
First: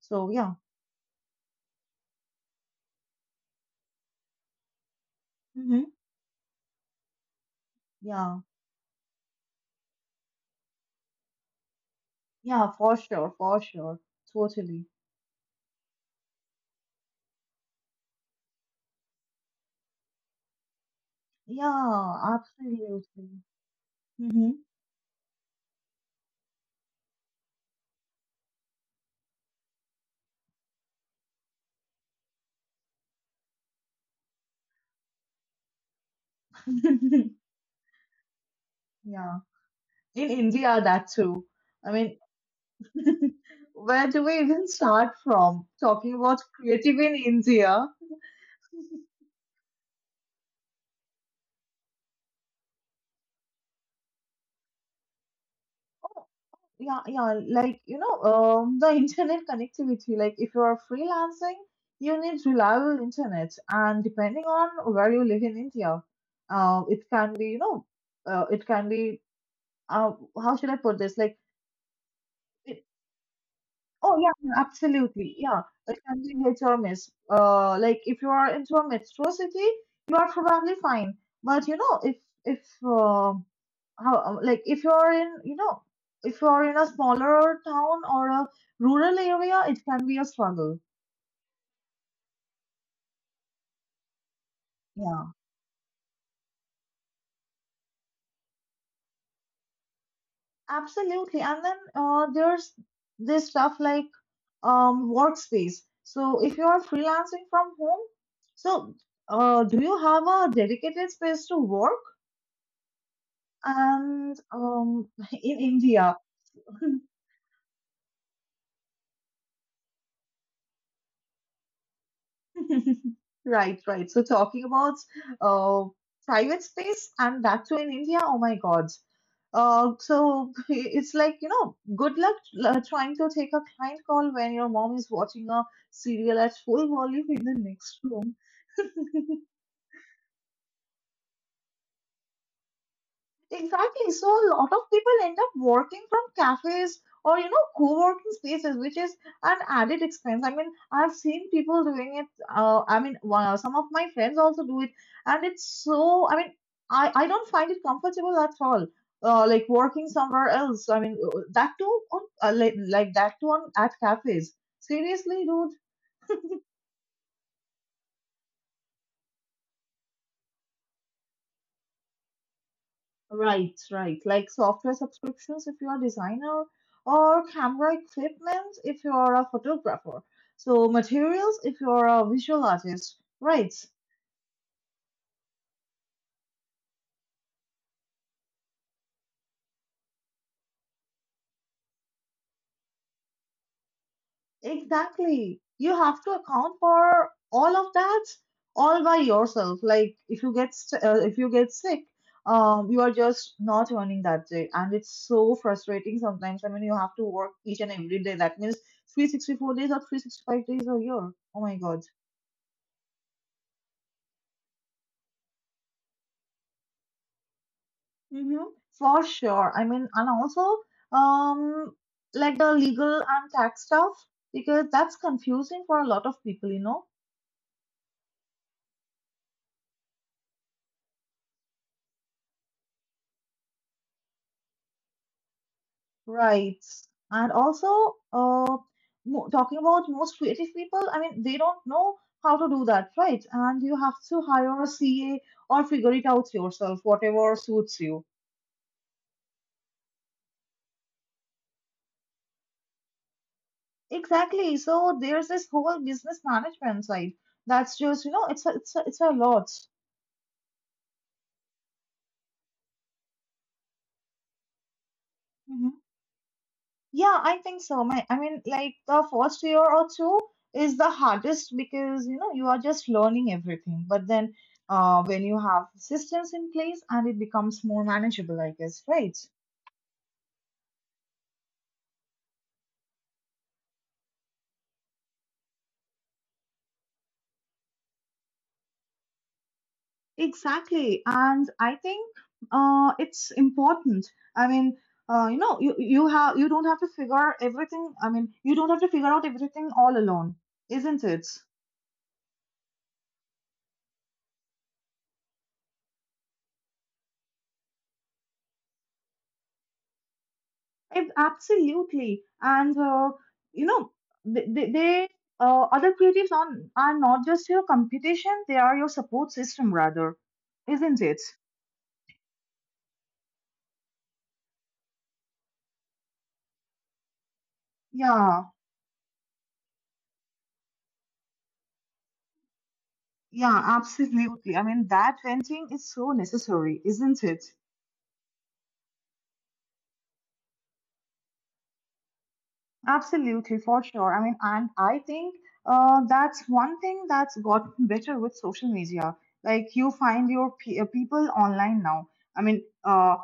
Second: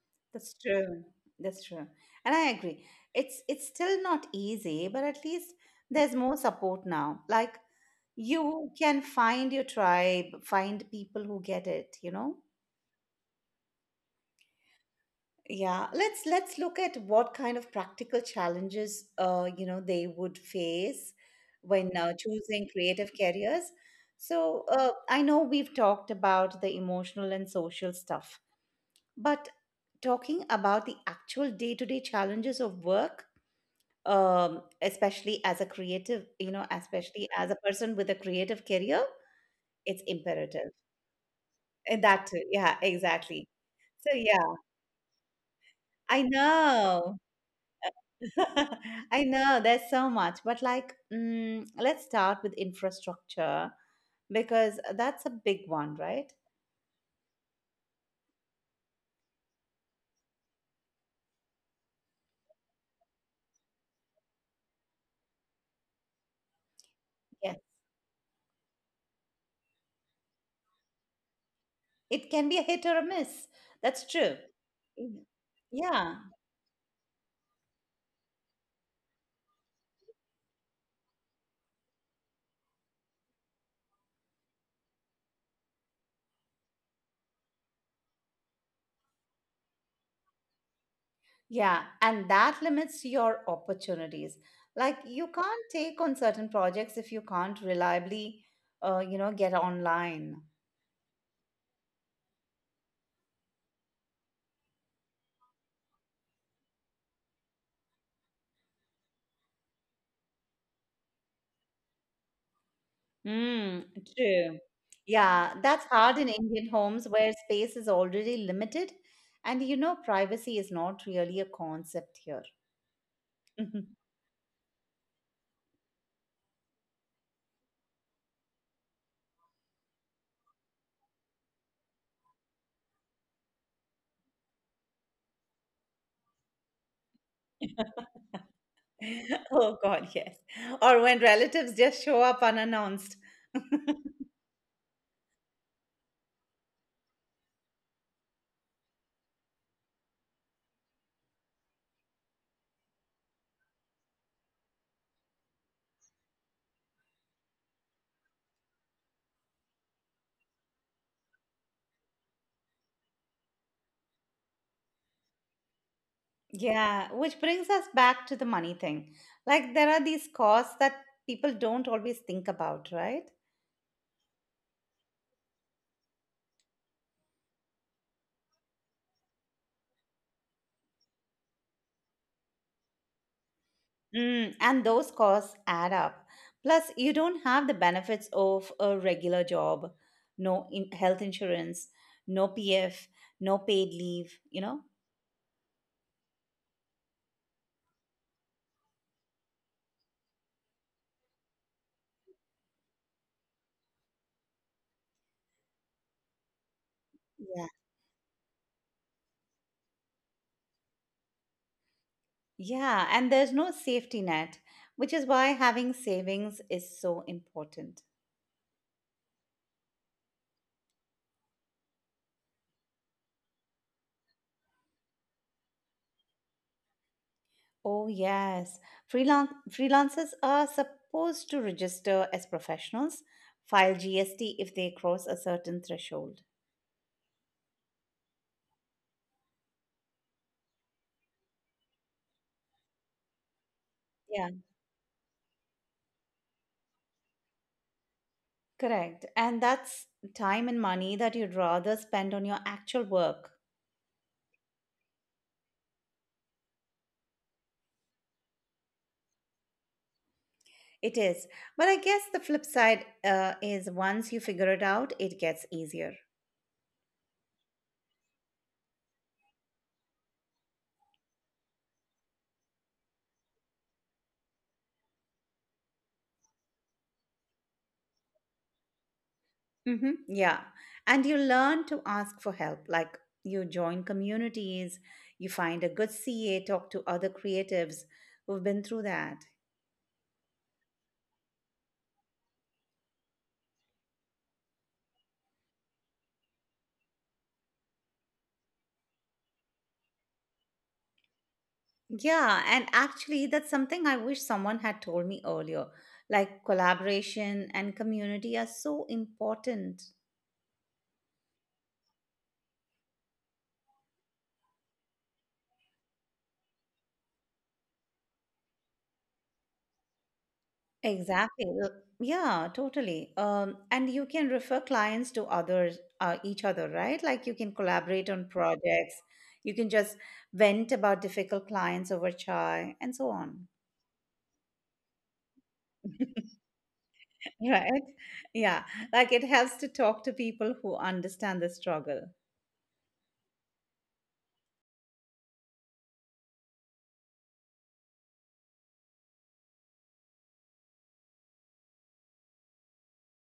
[SPEAKER 2] so yeah.
[SPEAKER 1] That's true. That's true. And I agree. It's still not easy, but at least
[SPEAKER 2] Hmm.
[SPEAKER 1] there's more support now. Like
[SPEAKER 2] Yeah,
[SPEAKER 1] you can find your tribe, find people who get it, you know?
[SPEAKER 2] yeah, for sure, for sure, totally.
[SPEAKER 1] Yeah, let's look at what kind of practical challenges, you know, they would face when
[SPEAKER 2] Yeah,
[SPEAKER 1] choosing creative
[SPEAKER 2] absolutely.
[SPEAKER 1] careers. So I know we've talked about the emotional and social stuff, but talking about the actual day-to-day challenges of work, especially as a creative, you know,
[SPEAKER 2] Hmm.
[SPEAKER 1] especially as a person with a creative career,
[SPEAKER 2] Yeah,
[SPEAKER 1] it's
[SPEAKER 2] in
[SPEAKER 1] imperative.
[SPEAKER 2] India that too, I
[SPEAKER 1] And
[SPEAKER 2] mean.
[SPEAKER 1] that too, yeah, exactly.
[SPEAKER 2] Where
[SPEAKER 1] So
[SPEAKER 2] do we
[SPEAKER 1] yeah,
[SPEAKER 2] even start from, talking
[SPEAKER 1] I
[SPEAKER 2] about creative
[SPEAKER 1] know.
[SPEAKER 2] in India?
[SPEAKER 1] I know there's so much, but like, mm, let's start with infrastructure because that's a big one, right?
[SPEAKER 2] Yeah, yeah, like, you know, the internet connectivity, like if you are freelancing you need reliable internet, and depending on where you live in India, it can be,
[SPEAKER 1] Yeah,
[SPEAKER 2] you know, it can be uh, how should I put this, like,
[SPEAKER 1] it can be a
[SPEAKER 2] it,
[SPEAKER 1] hit or a miss. That's
[SPEAKER 2] oh yeah,
[SPEAKER 1] true.
[SPEAKER 2] yeah,
[SPEAKER 1] Mhm.
[SPEAKER 2] absolutely, yeah, it
[SPEAKER 1] Yeah,
[SPEAKER 2] can be hit or miss. Like if you are into a metro city you are probably fine, but you know, if how like if you're in, you know, if you're in a smaller town or a rural area, it can be a struggle.
[SPEAKER 1] yeah, and that limits your opportunities. Like, you
[SPEAKER 2] Yeah,
[SPEAKER 1] can't take on certain projects if you can't reliably, you know, get online.
[SPEAKER 2] absolutely. And then there's this stuff like workspace. So if you are freelancing from home, so do you have a dedicated space to work?
[SPEAKER 1] Mm,
[SPEAKER 2] And
[SPEAKER 1] true. Yeah,
[SPEAKER 2] in
[SPEAKER 1] that's hard
[SPEAKER 2] India,
[SPEAKER 1] in Indian homes where space is already limited. And you know, privacy is not really a concept here.
[SPEAKER 2] right, right. So talking about uh, private space and that too in India, oh my God. So it's like, you know, good luck trying to take a client call when your mom is watching a serial at full volume in the next room.
[SPEAKER 1] Oh God, yes. Or when relatives just show up unannounced.
[SPEAKER 2] Exactly. So a lot of people end up working from cafes or, you know, co-working spaces, which is an added expense. I mean, I've seen people doing it. I mean, some of my friends also do it, and it's so. I mean, I don't find it comfortable at all. Like working somewhere else. I mean, that too on like that too on at cafes. Seriously, dude.
[SPEAKER 1] Yeah, which brings us back to the money thing. Like there are these costs that people don't always think about, right?
[SPEAKER 2] Right, right. Like software subscriptions if you are a designer, or camera equipment if you are a photographer. So materials if you are a visual artist. Right,
[SPEAKER 1] Mm, and those costs add up. Plus, you don't have the benefits of a regular job, no in health insurance, no PF, no paid leave, you know?
[SPEAKER 2] exactly. You have to account for all of that all by yourself. Like if you get sick, you are just not earning that day, and it's so frustrating sometimes. I mean, you have to work
[SPEAKER 1] Yeah.
[SPEAKER 2] each and every day. That means 364 days or 365 days a year. Oh my god.
[SPEAKER 1] Yeah, and there's no safety net, which is why having savings is so important.
[SPEAKER 2] Mm-hmm. For sure. I mean, and also, um, like the legal and tax stuff, because that's confusing for a lot of people, you know,
[SPEAKER 1] Oh, yes. Freelancers are supposed to register as professionals, file GST if they cross a certain threshold.
[SPEAKER 2] rights. And also, talking about most creative people, I mean, they don't know how to do that, right? And you have to
[SPEAKER 1] Yeah,
[SPEAKER 2] hire a CA or figure it out yourself, whatever suits you.
[SPEAKER 1] correct. And that's time and money that you'd rather spend on your actual work.
[SPEAKER 2] Exactly. So there's this whole business management side. That's just, you know, it's a lot.
[SPEAKER 1] It is. But I guess the flip side is once you figure it out, it gets
[SPEAKER 2] Mm-hmm.
[SPEAKER 1] easier.
[SPEAKER 2] Yeah, I think so. I mean, like the first year or two is the hardest because you know you are just learning everything. But then, when you have systems in place and it becomes more manageable, I guess, right?
[SPEAKER 1] Mm-hmm. Yeah. And you learn to ask for help. Like you join communities, you find a good CA, talk to other creatives who've been through that.
[SPEAKER 2] Exactly, and I think it's important. I mean, you don't have to figure everything. I mean, you don't have to figure out everything all alone, isn't it?
[SPEAKER 1] Yeah, and actually, that's something I wish someone had told me earlier. Like collaboration and community are so important.
[SPEAKER 2] Absolutely. And, you know, they other creatives on are not just your competition, they are your support system, rather, isn't it?
[SPEAKER 1] Exactly. Yeah, totally. And you can refer clients to others, each other, right? Like you can collaborate on
[SPEAKER 2] Yeah,
[SPEAKER 1] projects. You can just vent about difficult clients over chai and so on.
[SPEAKER 2] yeah, absolutely. I mean, that venting is so necessary, isn't it?
[SPEAKER 1] Right? Yeah. Like it helps to talk to people who understand the struggle.
[SPEAKER 2] Absolutely, for sure. I mean, and I think that's one thing that's gotten better with social media. Like, you find your people online now. I mean,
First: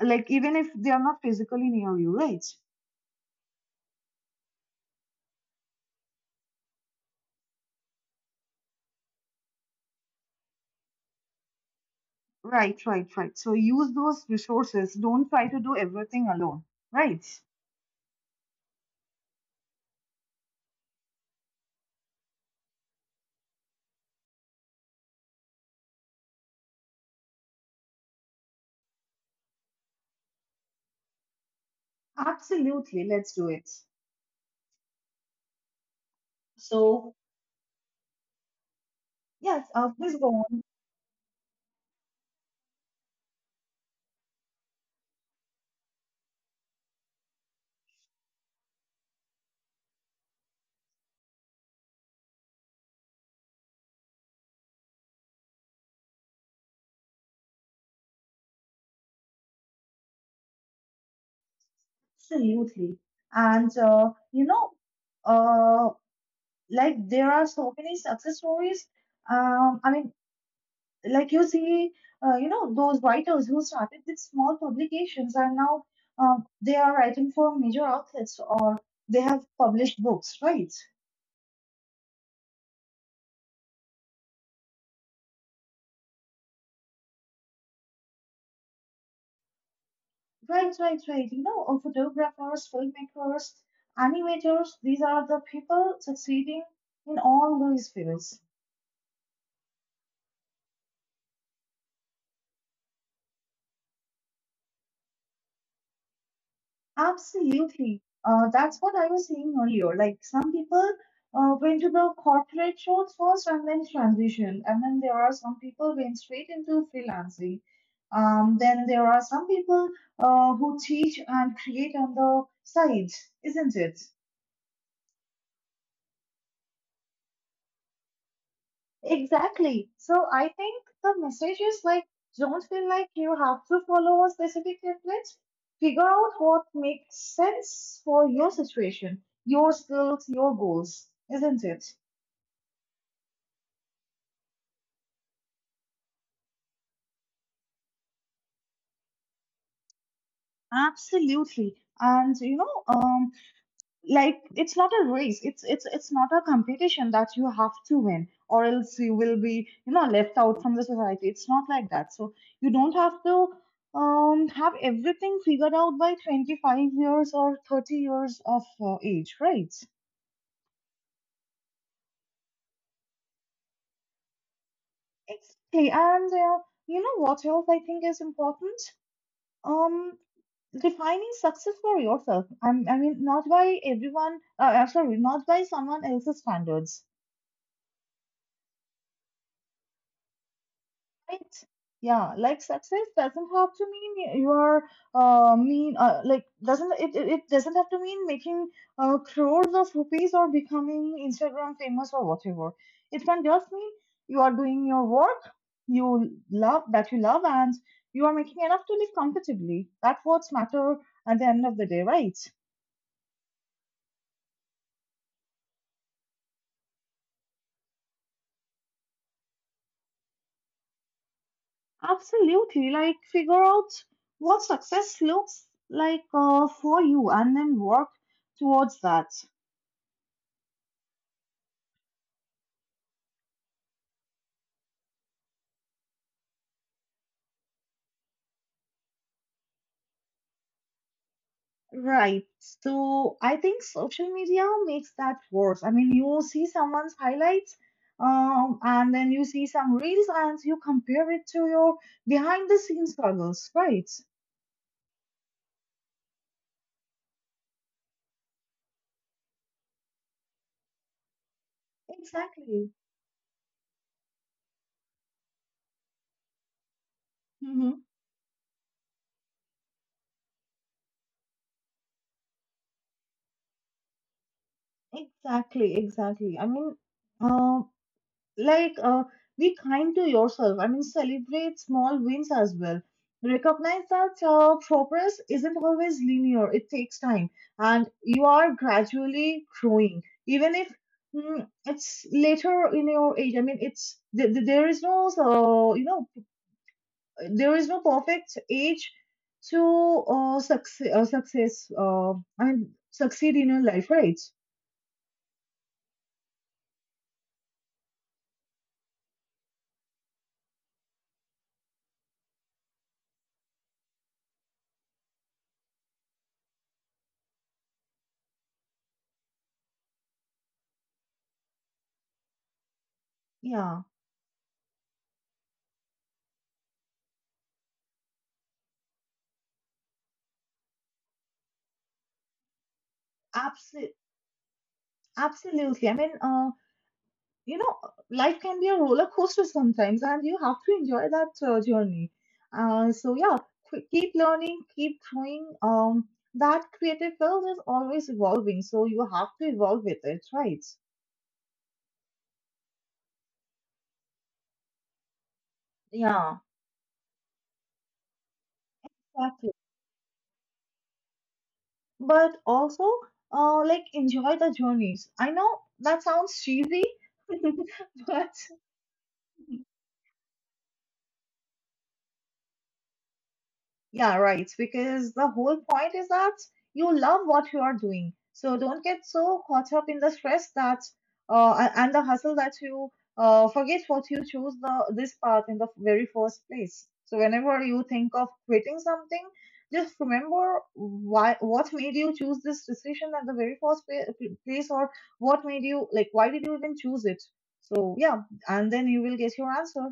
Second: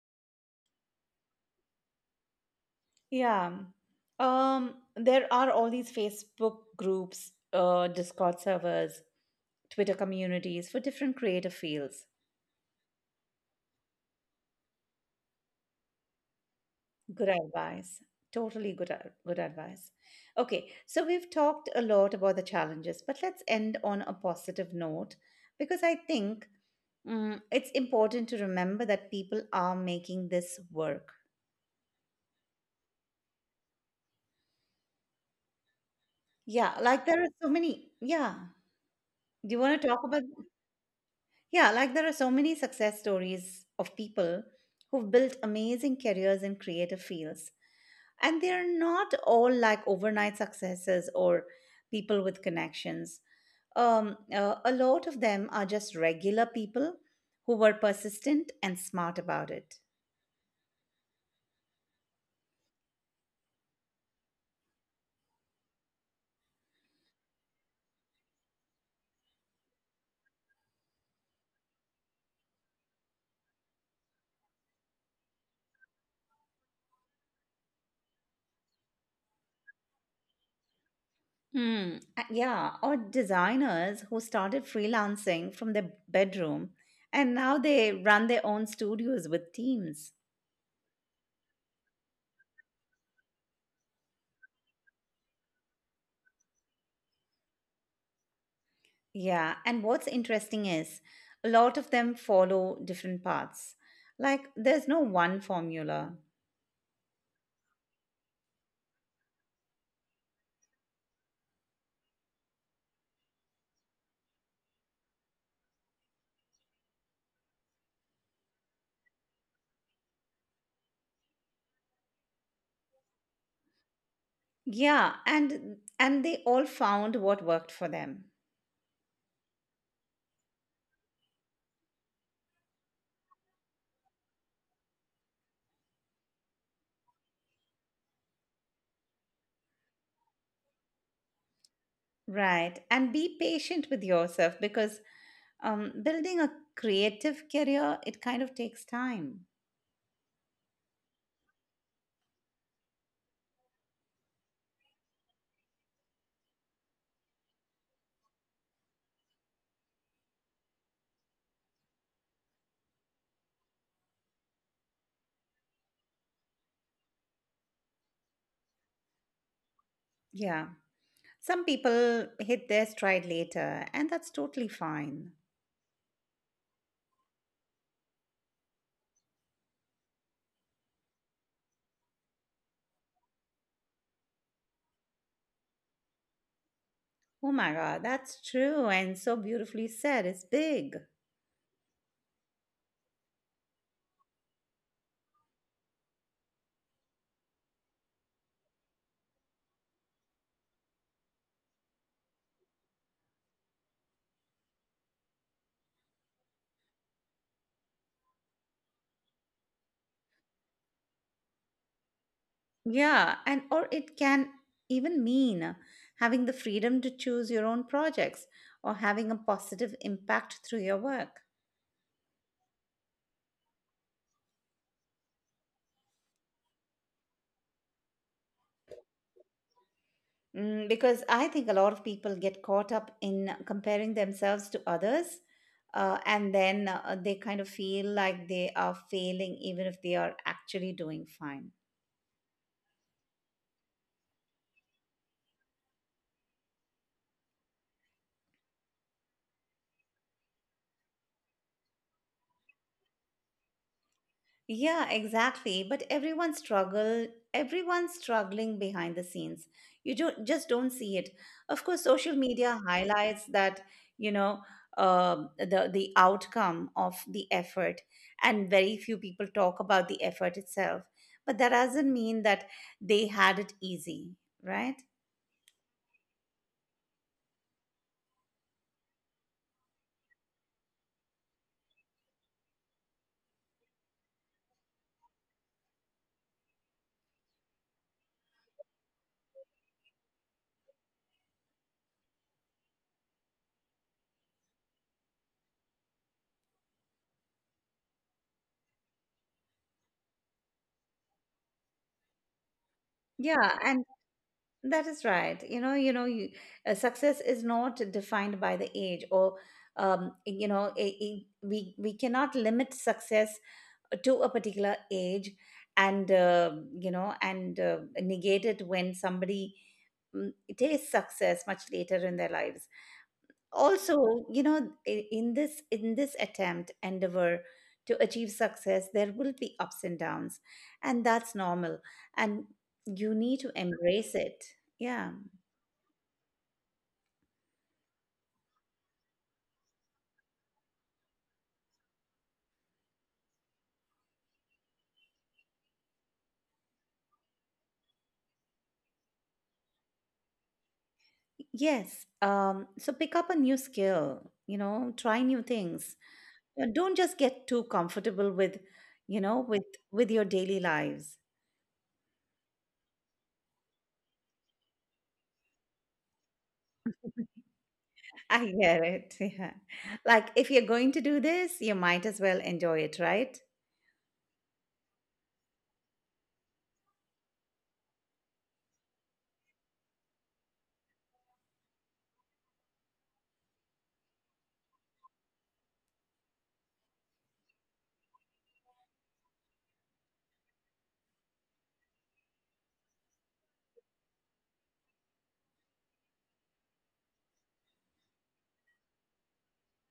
[SPEAKER 2] like, even if they are not physically near you, right?
[SPEAKER 1] Yeah. There are all these Facebook groups, Discord servers, Twitter communities for different creative fields.
[SPEAKER 2] Right, right, right. So use those resources. Don't try to do everything alone. Right.
[SPEAKER 1] Good advice. Totally good, good advice. Okay, so we've talked a lot about the challenges, but let's end on a positive note because I think mm, it's important to remember that people are making this work.
[SPEAKER 2] Absolutely, let's do it.
[SPEAKER 1] Yeah, like
[SPEAKER 2] So,
[SPEAKER 1] there are so many. Yeah. Do you
[SPEAKER 2] yes,
[SPEAKER 1] want to talk
[SPEAKER 2] please
[SPEAKER 1] about?
[SPEAKER 2] go on.
[SPEAKER 1] Yeah, like there are so many success stories of people who've built amazing careers in creative fields. And they're not all like overnight successes or people with connections. A lot of them are just regular people who were persistent and smart about it.
[SPEAKER 2] Absolutely. And, uh, like there are so many success stories. I mean, like you see, those writers who started with small publications are now they are writing for major outlets, or they have published books, right?
[SPEAKER 1] Hmm. Yeah, or designers who started freelancing from their bedroom and now they run their own studios with teams.
[SPEAKER 2] Right, right, right. You know, photographers, filmmakers, animators, these are the people succeeding in all those fields.
[SPEAKER 1] Yeah, and what's interesting is a lot of them follow different paths. Like there's no one formula.
[SPEAKER 2] Absolutely. That's what I was saying earlier. Like some people went to the corporate shows first and then transition. And then there are some people went straight into freelancing. Then there are some people who teach and create on the side, isn't it?
[SPEAKER 1] Yeah, and they all found what worked for them.
[SPEAKER 2] Exactly. So I think the message is like, don't feel like you have to follow a specific template. Figure out what makes sense for your situation, your skills, your goals, isn't it?
[SPEAKER 1] Right. And be patient with yourself because building a creative career it kind of takes time.
[SPEAKER 2] Absolutely. And you know, like it's not a race, it's not a competition that you have to win, or else you will be, you know, left out from the society. It's not like that. So you don't have to have everything figured out by 25 years or 30 years of age, right?
[SPEAKER 1] Yeah. Some people hit their stride later and that's totally fine.
[SPEAKER 2] Exactly. And you know what else I think is important? um Defining success for yourself. I mean, not by everyone. Sorry, not by someone else's standards.
[SPEAKER 1] Oh my god, that's true and so beautifully said. It's big.
[SPEAKER 2] Right. Yeah, like success doesn't have to mean you are mean like doesn't it, it it doesn't have to mean making crores of rupees or becoming Instagram famous or whatever. It can just mean you are doing your work you love, that you love, and you are making enough to live comfortably. That's what's matter at the end of the day, right?
[SPEAKER 1] Yeah, and or it can even mean having the freedom to choose your own projects or having a positive impact through your work.
[SPEAKER 2] Absolutely. Like figure out what success looks like for you, and then work towards that.
[SPEAKER 1] Mm, because I think a lot of people get caught up in comparing themselves to others, and then they kind of feel like they are failing even if they are actually doing fine.
[SPEAKER 2] Right. So I think social media makes that worse. I mean, you see someone's highlights, and then you see some reels, and you compare it to your behind the scenes struggles, right?
[SPEAKER 1] Yeah, exactly. But everyone's struggling behind the scenes. You don't just don't see it. Of course, social media
[SPEAKER 2] Exactly.
[SPEAKER 1] highlights that, you know, the outcome of the
[SPEAKER 2] Mm-hmm.
[SPEAKER 1] effort, and very few people talk about the effort itself. But that doesn't mean that they had it easy, right?
[SPEAKER 2] Exactly, exactly. I mean, um, like uh, be kind to yourself. I mean, celebrate small wins as well. Recognize that progress isn't always linear. It takes time, and you are gradually growing, even if it's later in your age. I mean, it's there is no you know, there is no perfect age to success. I mean succeed in
[SPEAKER 1] Yeah,
[SPEAKER 2] your
[SPEAKER 1] and
[SPEAKER 2] life, right?
[SPEAKER 1] that is right. You know, success is not defined by the age or, you know, we cannot limit success to a particular age, and you know, and negate it when somebody, mm, tastes success much later in their lives.
[SPEAKER 2] Yeah,
[SPEAKER 1] Also, you know, in this, attempt, endeavor to achieve success, there will be ups and downs, and that's normal. And you need to
[SPEAKER 2] absolutely,
[SPEAKER 1] embrace it. Yeah.
[SPEAKER 2] absolutely. I mean, you know, life can be a roller coaster sometimes, and you have to enjoy that journey. So yeah, keep learning, keep growing. That creative field is always evolving, so you have to evolve with it, right?
[SPEAKER 1] Yes. So pick up a new skill, you know, try new things.
[SPEAKER 2] Yeah,
[SPEAKER 1] Don't just get too comfortable with, you know,
[SPEAKER 2] exactly.
[SPEAKER 1] with your daily lives.
[SPEAKER 2] But also, like enjoy the journeys. I know that sounds cheesy, but
[SPEAKER 1] I get it. Yeah. Like if you're going to do this, you might as well enjoy it, right?
[SPEAKER 2] yeah, right. Because the whole point is that you love what you are doing. So don't get so caught up in the stress that and the hustle that you forget what you chose the this path in the very first place. So whenever you think of quitting something, just remember why, what made you choose this decision at the very first place, or what made you, like, why did you even choose it? So yeah, and then you will get your answer.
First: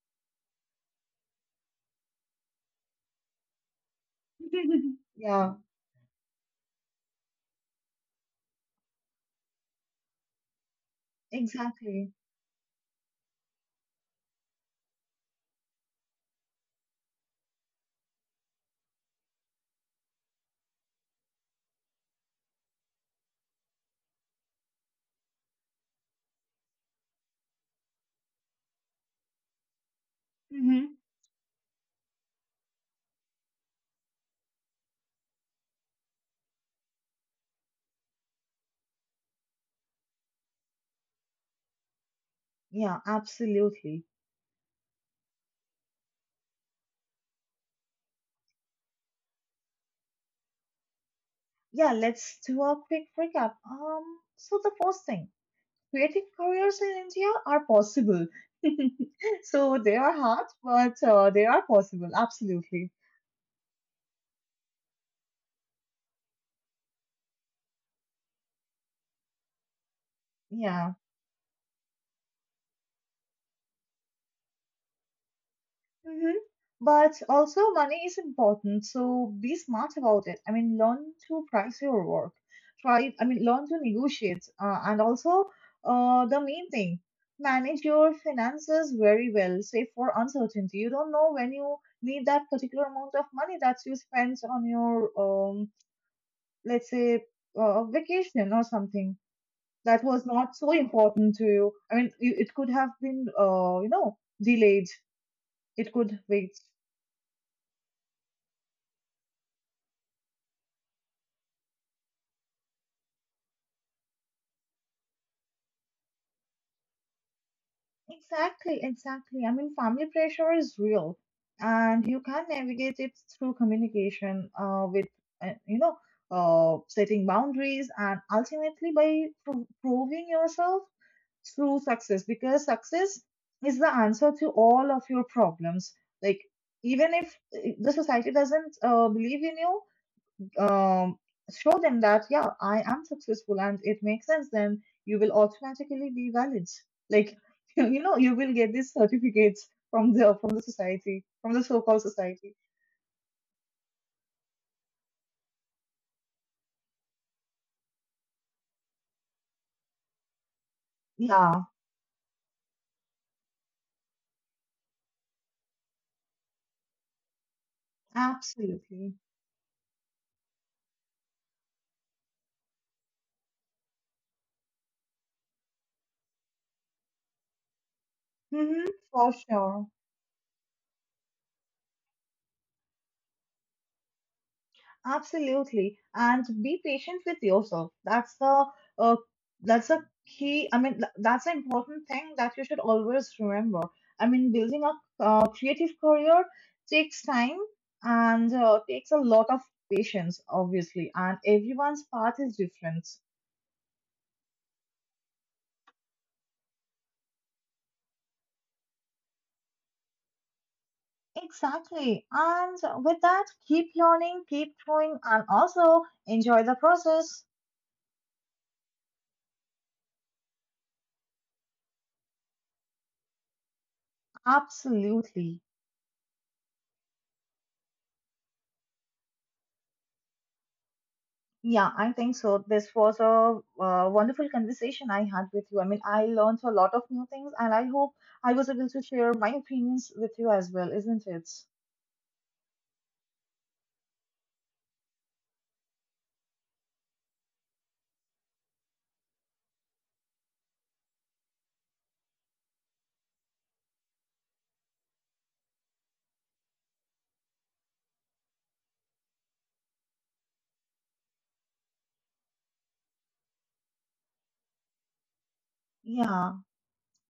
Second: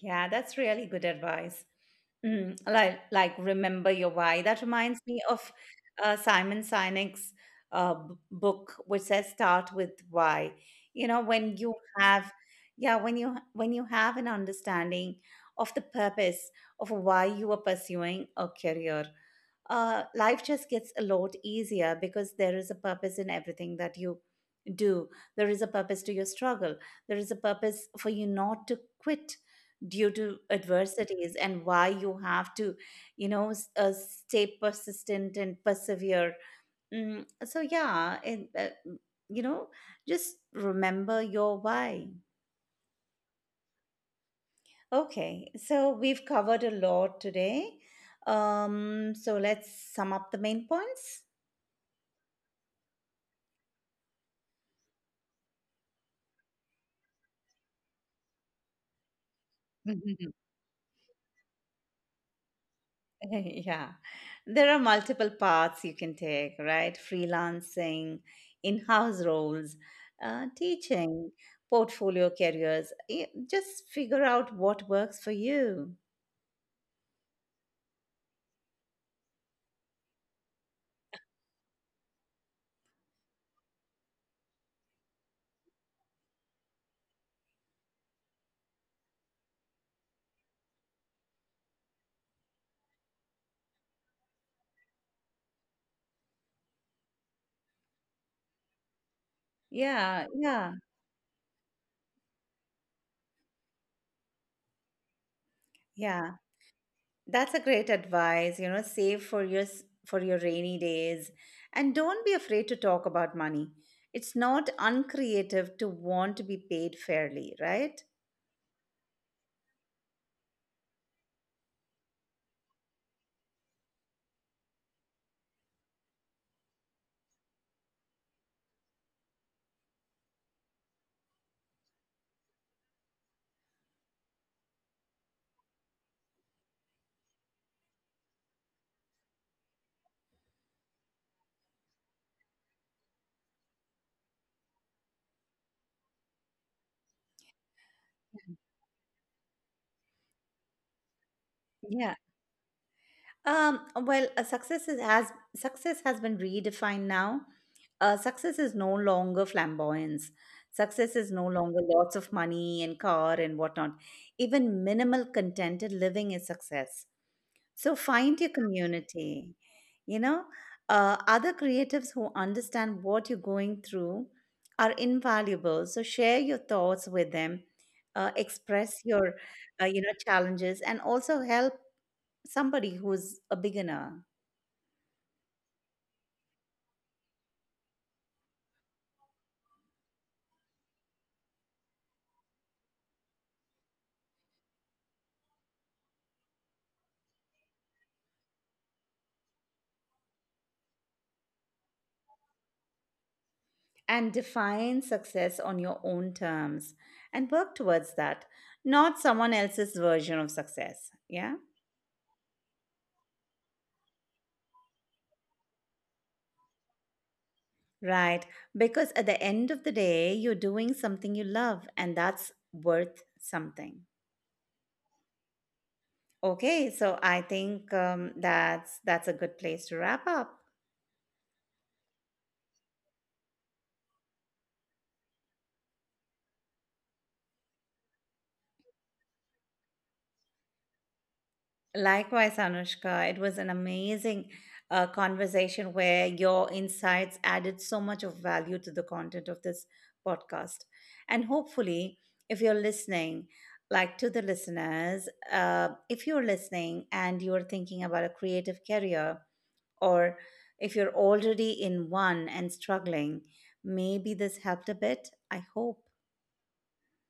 [SPEAKER 1] Yeah, that's really good advice. Mm, like remember your why. That reminds me of
[SPEAKER 2] Yeah,
[SPEAKER 1] Simon Sinek's book, which says start with why. You know, when you
[SPEAKER 2] exactly.
[SPEAKER 1] have, yeah, when you have an understanding of the purpose of why you are pursuing a career, life just gets a lot easier because there is a purpose in everything that you do. There is a purpose to your struggle. There is a purpose for you not to quit due to adversities and why you have to, you know, stay persistent and persevere. Mm, so, yeah, and, you know, just remember your why.
[SPEAKER 2] Yeah, absolutely.
[SPEAKER 1] Okay, so we've covered a lot today. So let's sum up the main points.
[SPEAKER 2] Yeah, let's do a quick recap. So the first thing, creative careers in India are possible. So they are hard, but they are possible. Absolutely.
[SPEAKER 1] Yeah, there are multiple paths you can take, right? Freelancing, in-house roles,
[SPEAKER 2] Yeah.
[SPEAKER 1] teaching, portfolio careers. Just figure out what works for you.
[SPEAKER 2] Mm-hmm. But also, money is important, so be smart about it. I mean, learn to price your work. Learn to negotiate. And also, the main thing, manage your finances very well, save for uncertainty. You don't know when you need that particular amount of money that you spent on your, let's say, vacation or something that was
[SPEAKER 1] Yeah,
[SPEAKER 2] not so
[SPEAKER 1] yeah,
[SPEAKER 2] important to you. I mean, you, it could have been, you know, delayed. It could
[SPEAKER 1] yeah.
[SPEAKER 2] wait.
[SPEAKER 1] That's a great advice. You know, save for your for your rainy days, and don't be afraid to talk about money. It's not uncreative to want to be paid fairly, right?
[SPEAKER 2] Exactly, exactly. I mean, family pressure is real, and you can navigate it through communication, with you know, setting boundaries, and ultimately by proving yourself through success. Because success is the answer to all of your problems. Like, even if the society doesn't believe in you, um, show them that yeah, I am successful, and it makes sense. Then you will automatically be valid, like, you know, you will get these certificates from the society, from the so-called
[SPEAKER 1] Yeah.
[SPEAKER 2] society.
[SPEAKER 1] Well, success has been redefined now. Success is no longer flamboyance. Success is no
[SPEAKER 2] Yeah,
[SPEAKER 1] longer lots of money and car and whatnot. Even minimal contented living is success. So find your
[SPEAKER 2] absolutely.
[SPEAKER 1] community, you know, other creatives who understand what you're going through are invaluable. So share your thoughts with them,
[SPEAKER 2] Hmm,
[SPEAKER 1] express
[SPEAKER 2] for
[SPEAKER 1] your,
[SPEAKER 2] sure.
[SPEAKER 1] you know, challenges, and also help somebody who's a beginner.
[SPEAKER 2] Absolutely, and be patient with yourself. That's the uh, that's a key. I mean, that's an important thing that you should always remember. I mean, building a creative career takes time and takes a lot of patience, obviously. And everyone's path is different.
[SPEAKER 1] And define success on your own terms and work towards that, not someone else's version of success. Yeah.
[SPEAKER 2] Exactly. And with that, keep learning, keep growing, and also enjoy the process.
[SPEAKER 1] Right. Because at the end of the day, you're doing something you love, and that's worth something.
[SPEAKER 2] Absolutely.
[SPEAKER 1] Okay, so I think that's a good place to wrap up.
[SPEAKER 2] Yeah, I think so. This was a wonderful conversation I had with you. I mean, I learned a lot of new things, and I hope I was able to share my opinions with you as well, isn't it?
[SPEAKER 1] Likewise, Anushka, it was an amazing conversation where your insights added so much of value to the content of this podcast. And hopefully, if you're listening, like to the listeners, if you're listening and you're thinking about a creative career, or if you're already in one and struggling, maybe this helped a bit. I hope.
[SPEAKER 2] Yeah,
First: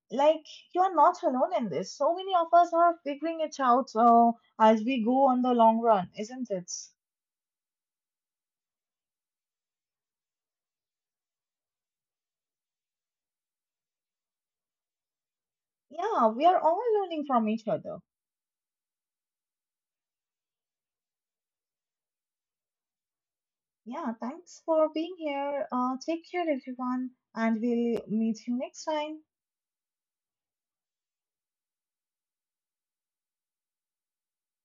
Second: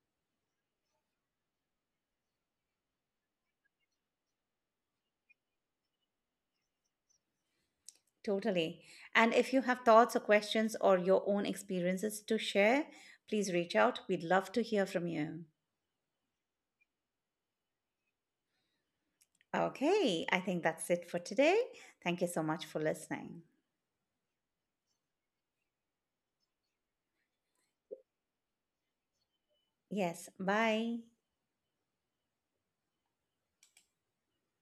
[SPEAKER 2] like you're not alone in this. So many of us are figuring it out as we go on the long run, isn't it?
[SPEAKER 1] Totally. And if you have thoughts or questions or your own experiences to share, please reach out. We'd love to hear from you.
[SPEAKER 2] Yeah, we are all learning from each other.
[SPEAKER 1] Okay, I think that's it for today. Thank you so much for listening.
[SPEAKER 2] Yeah, thanks for being here. Take care, everyone, and we'll meet you next time.
[SPEAKER 1] Yes, bye.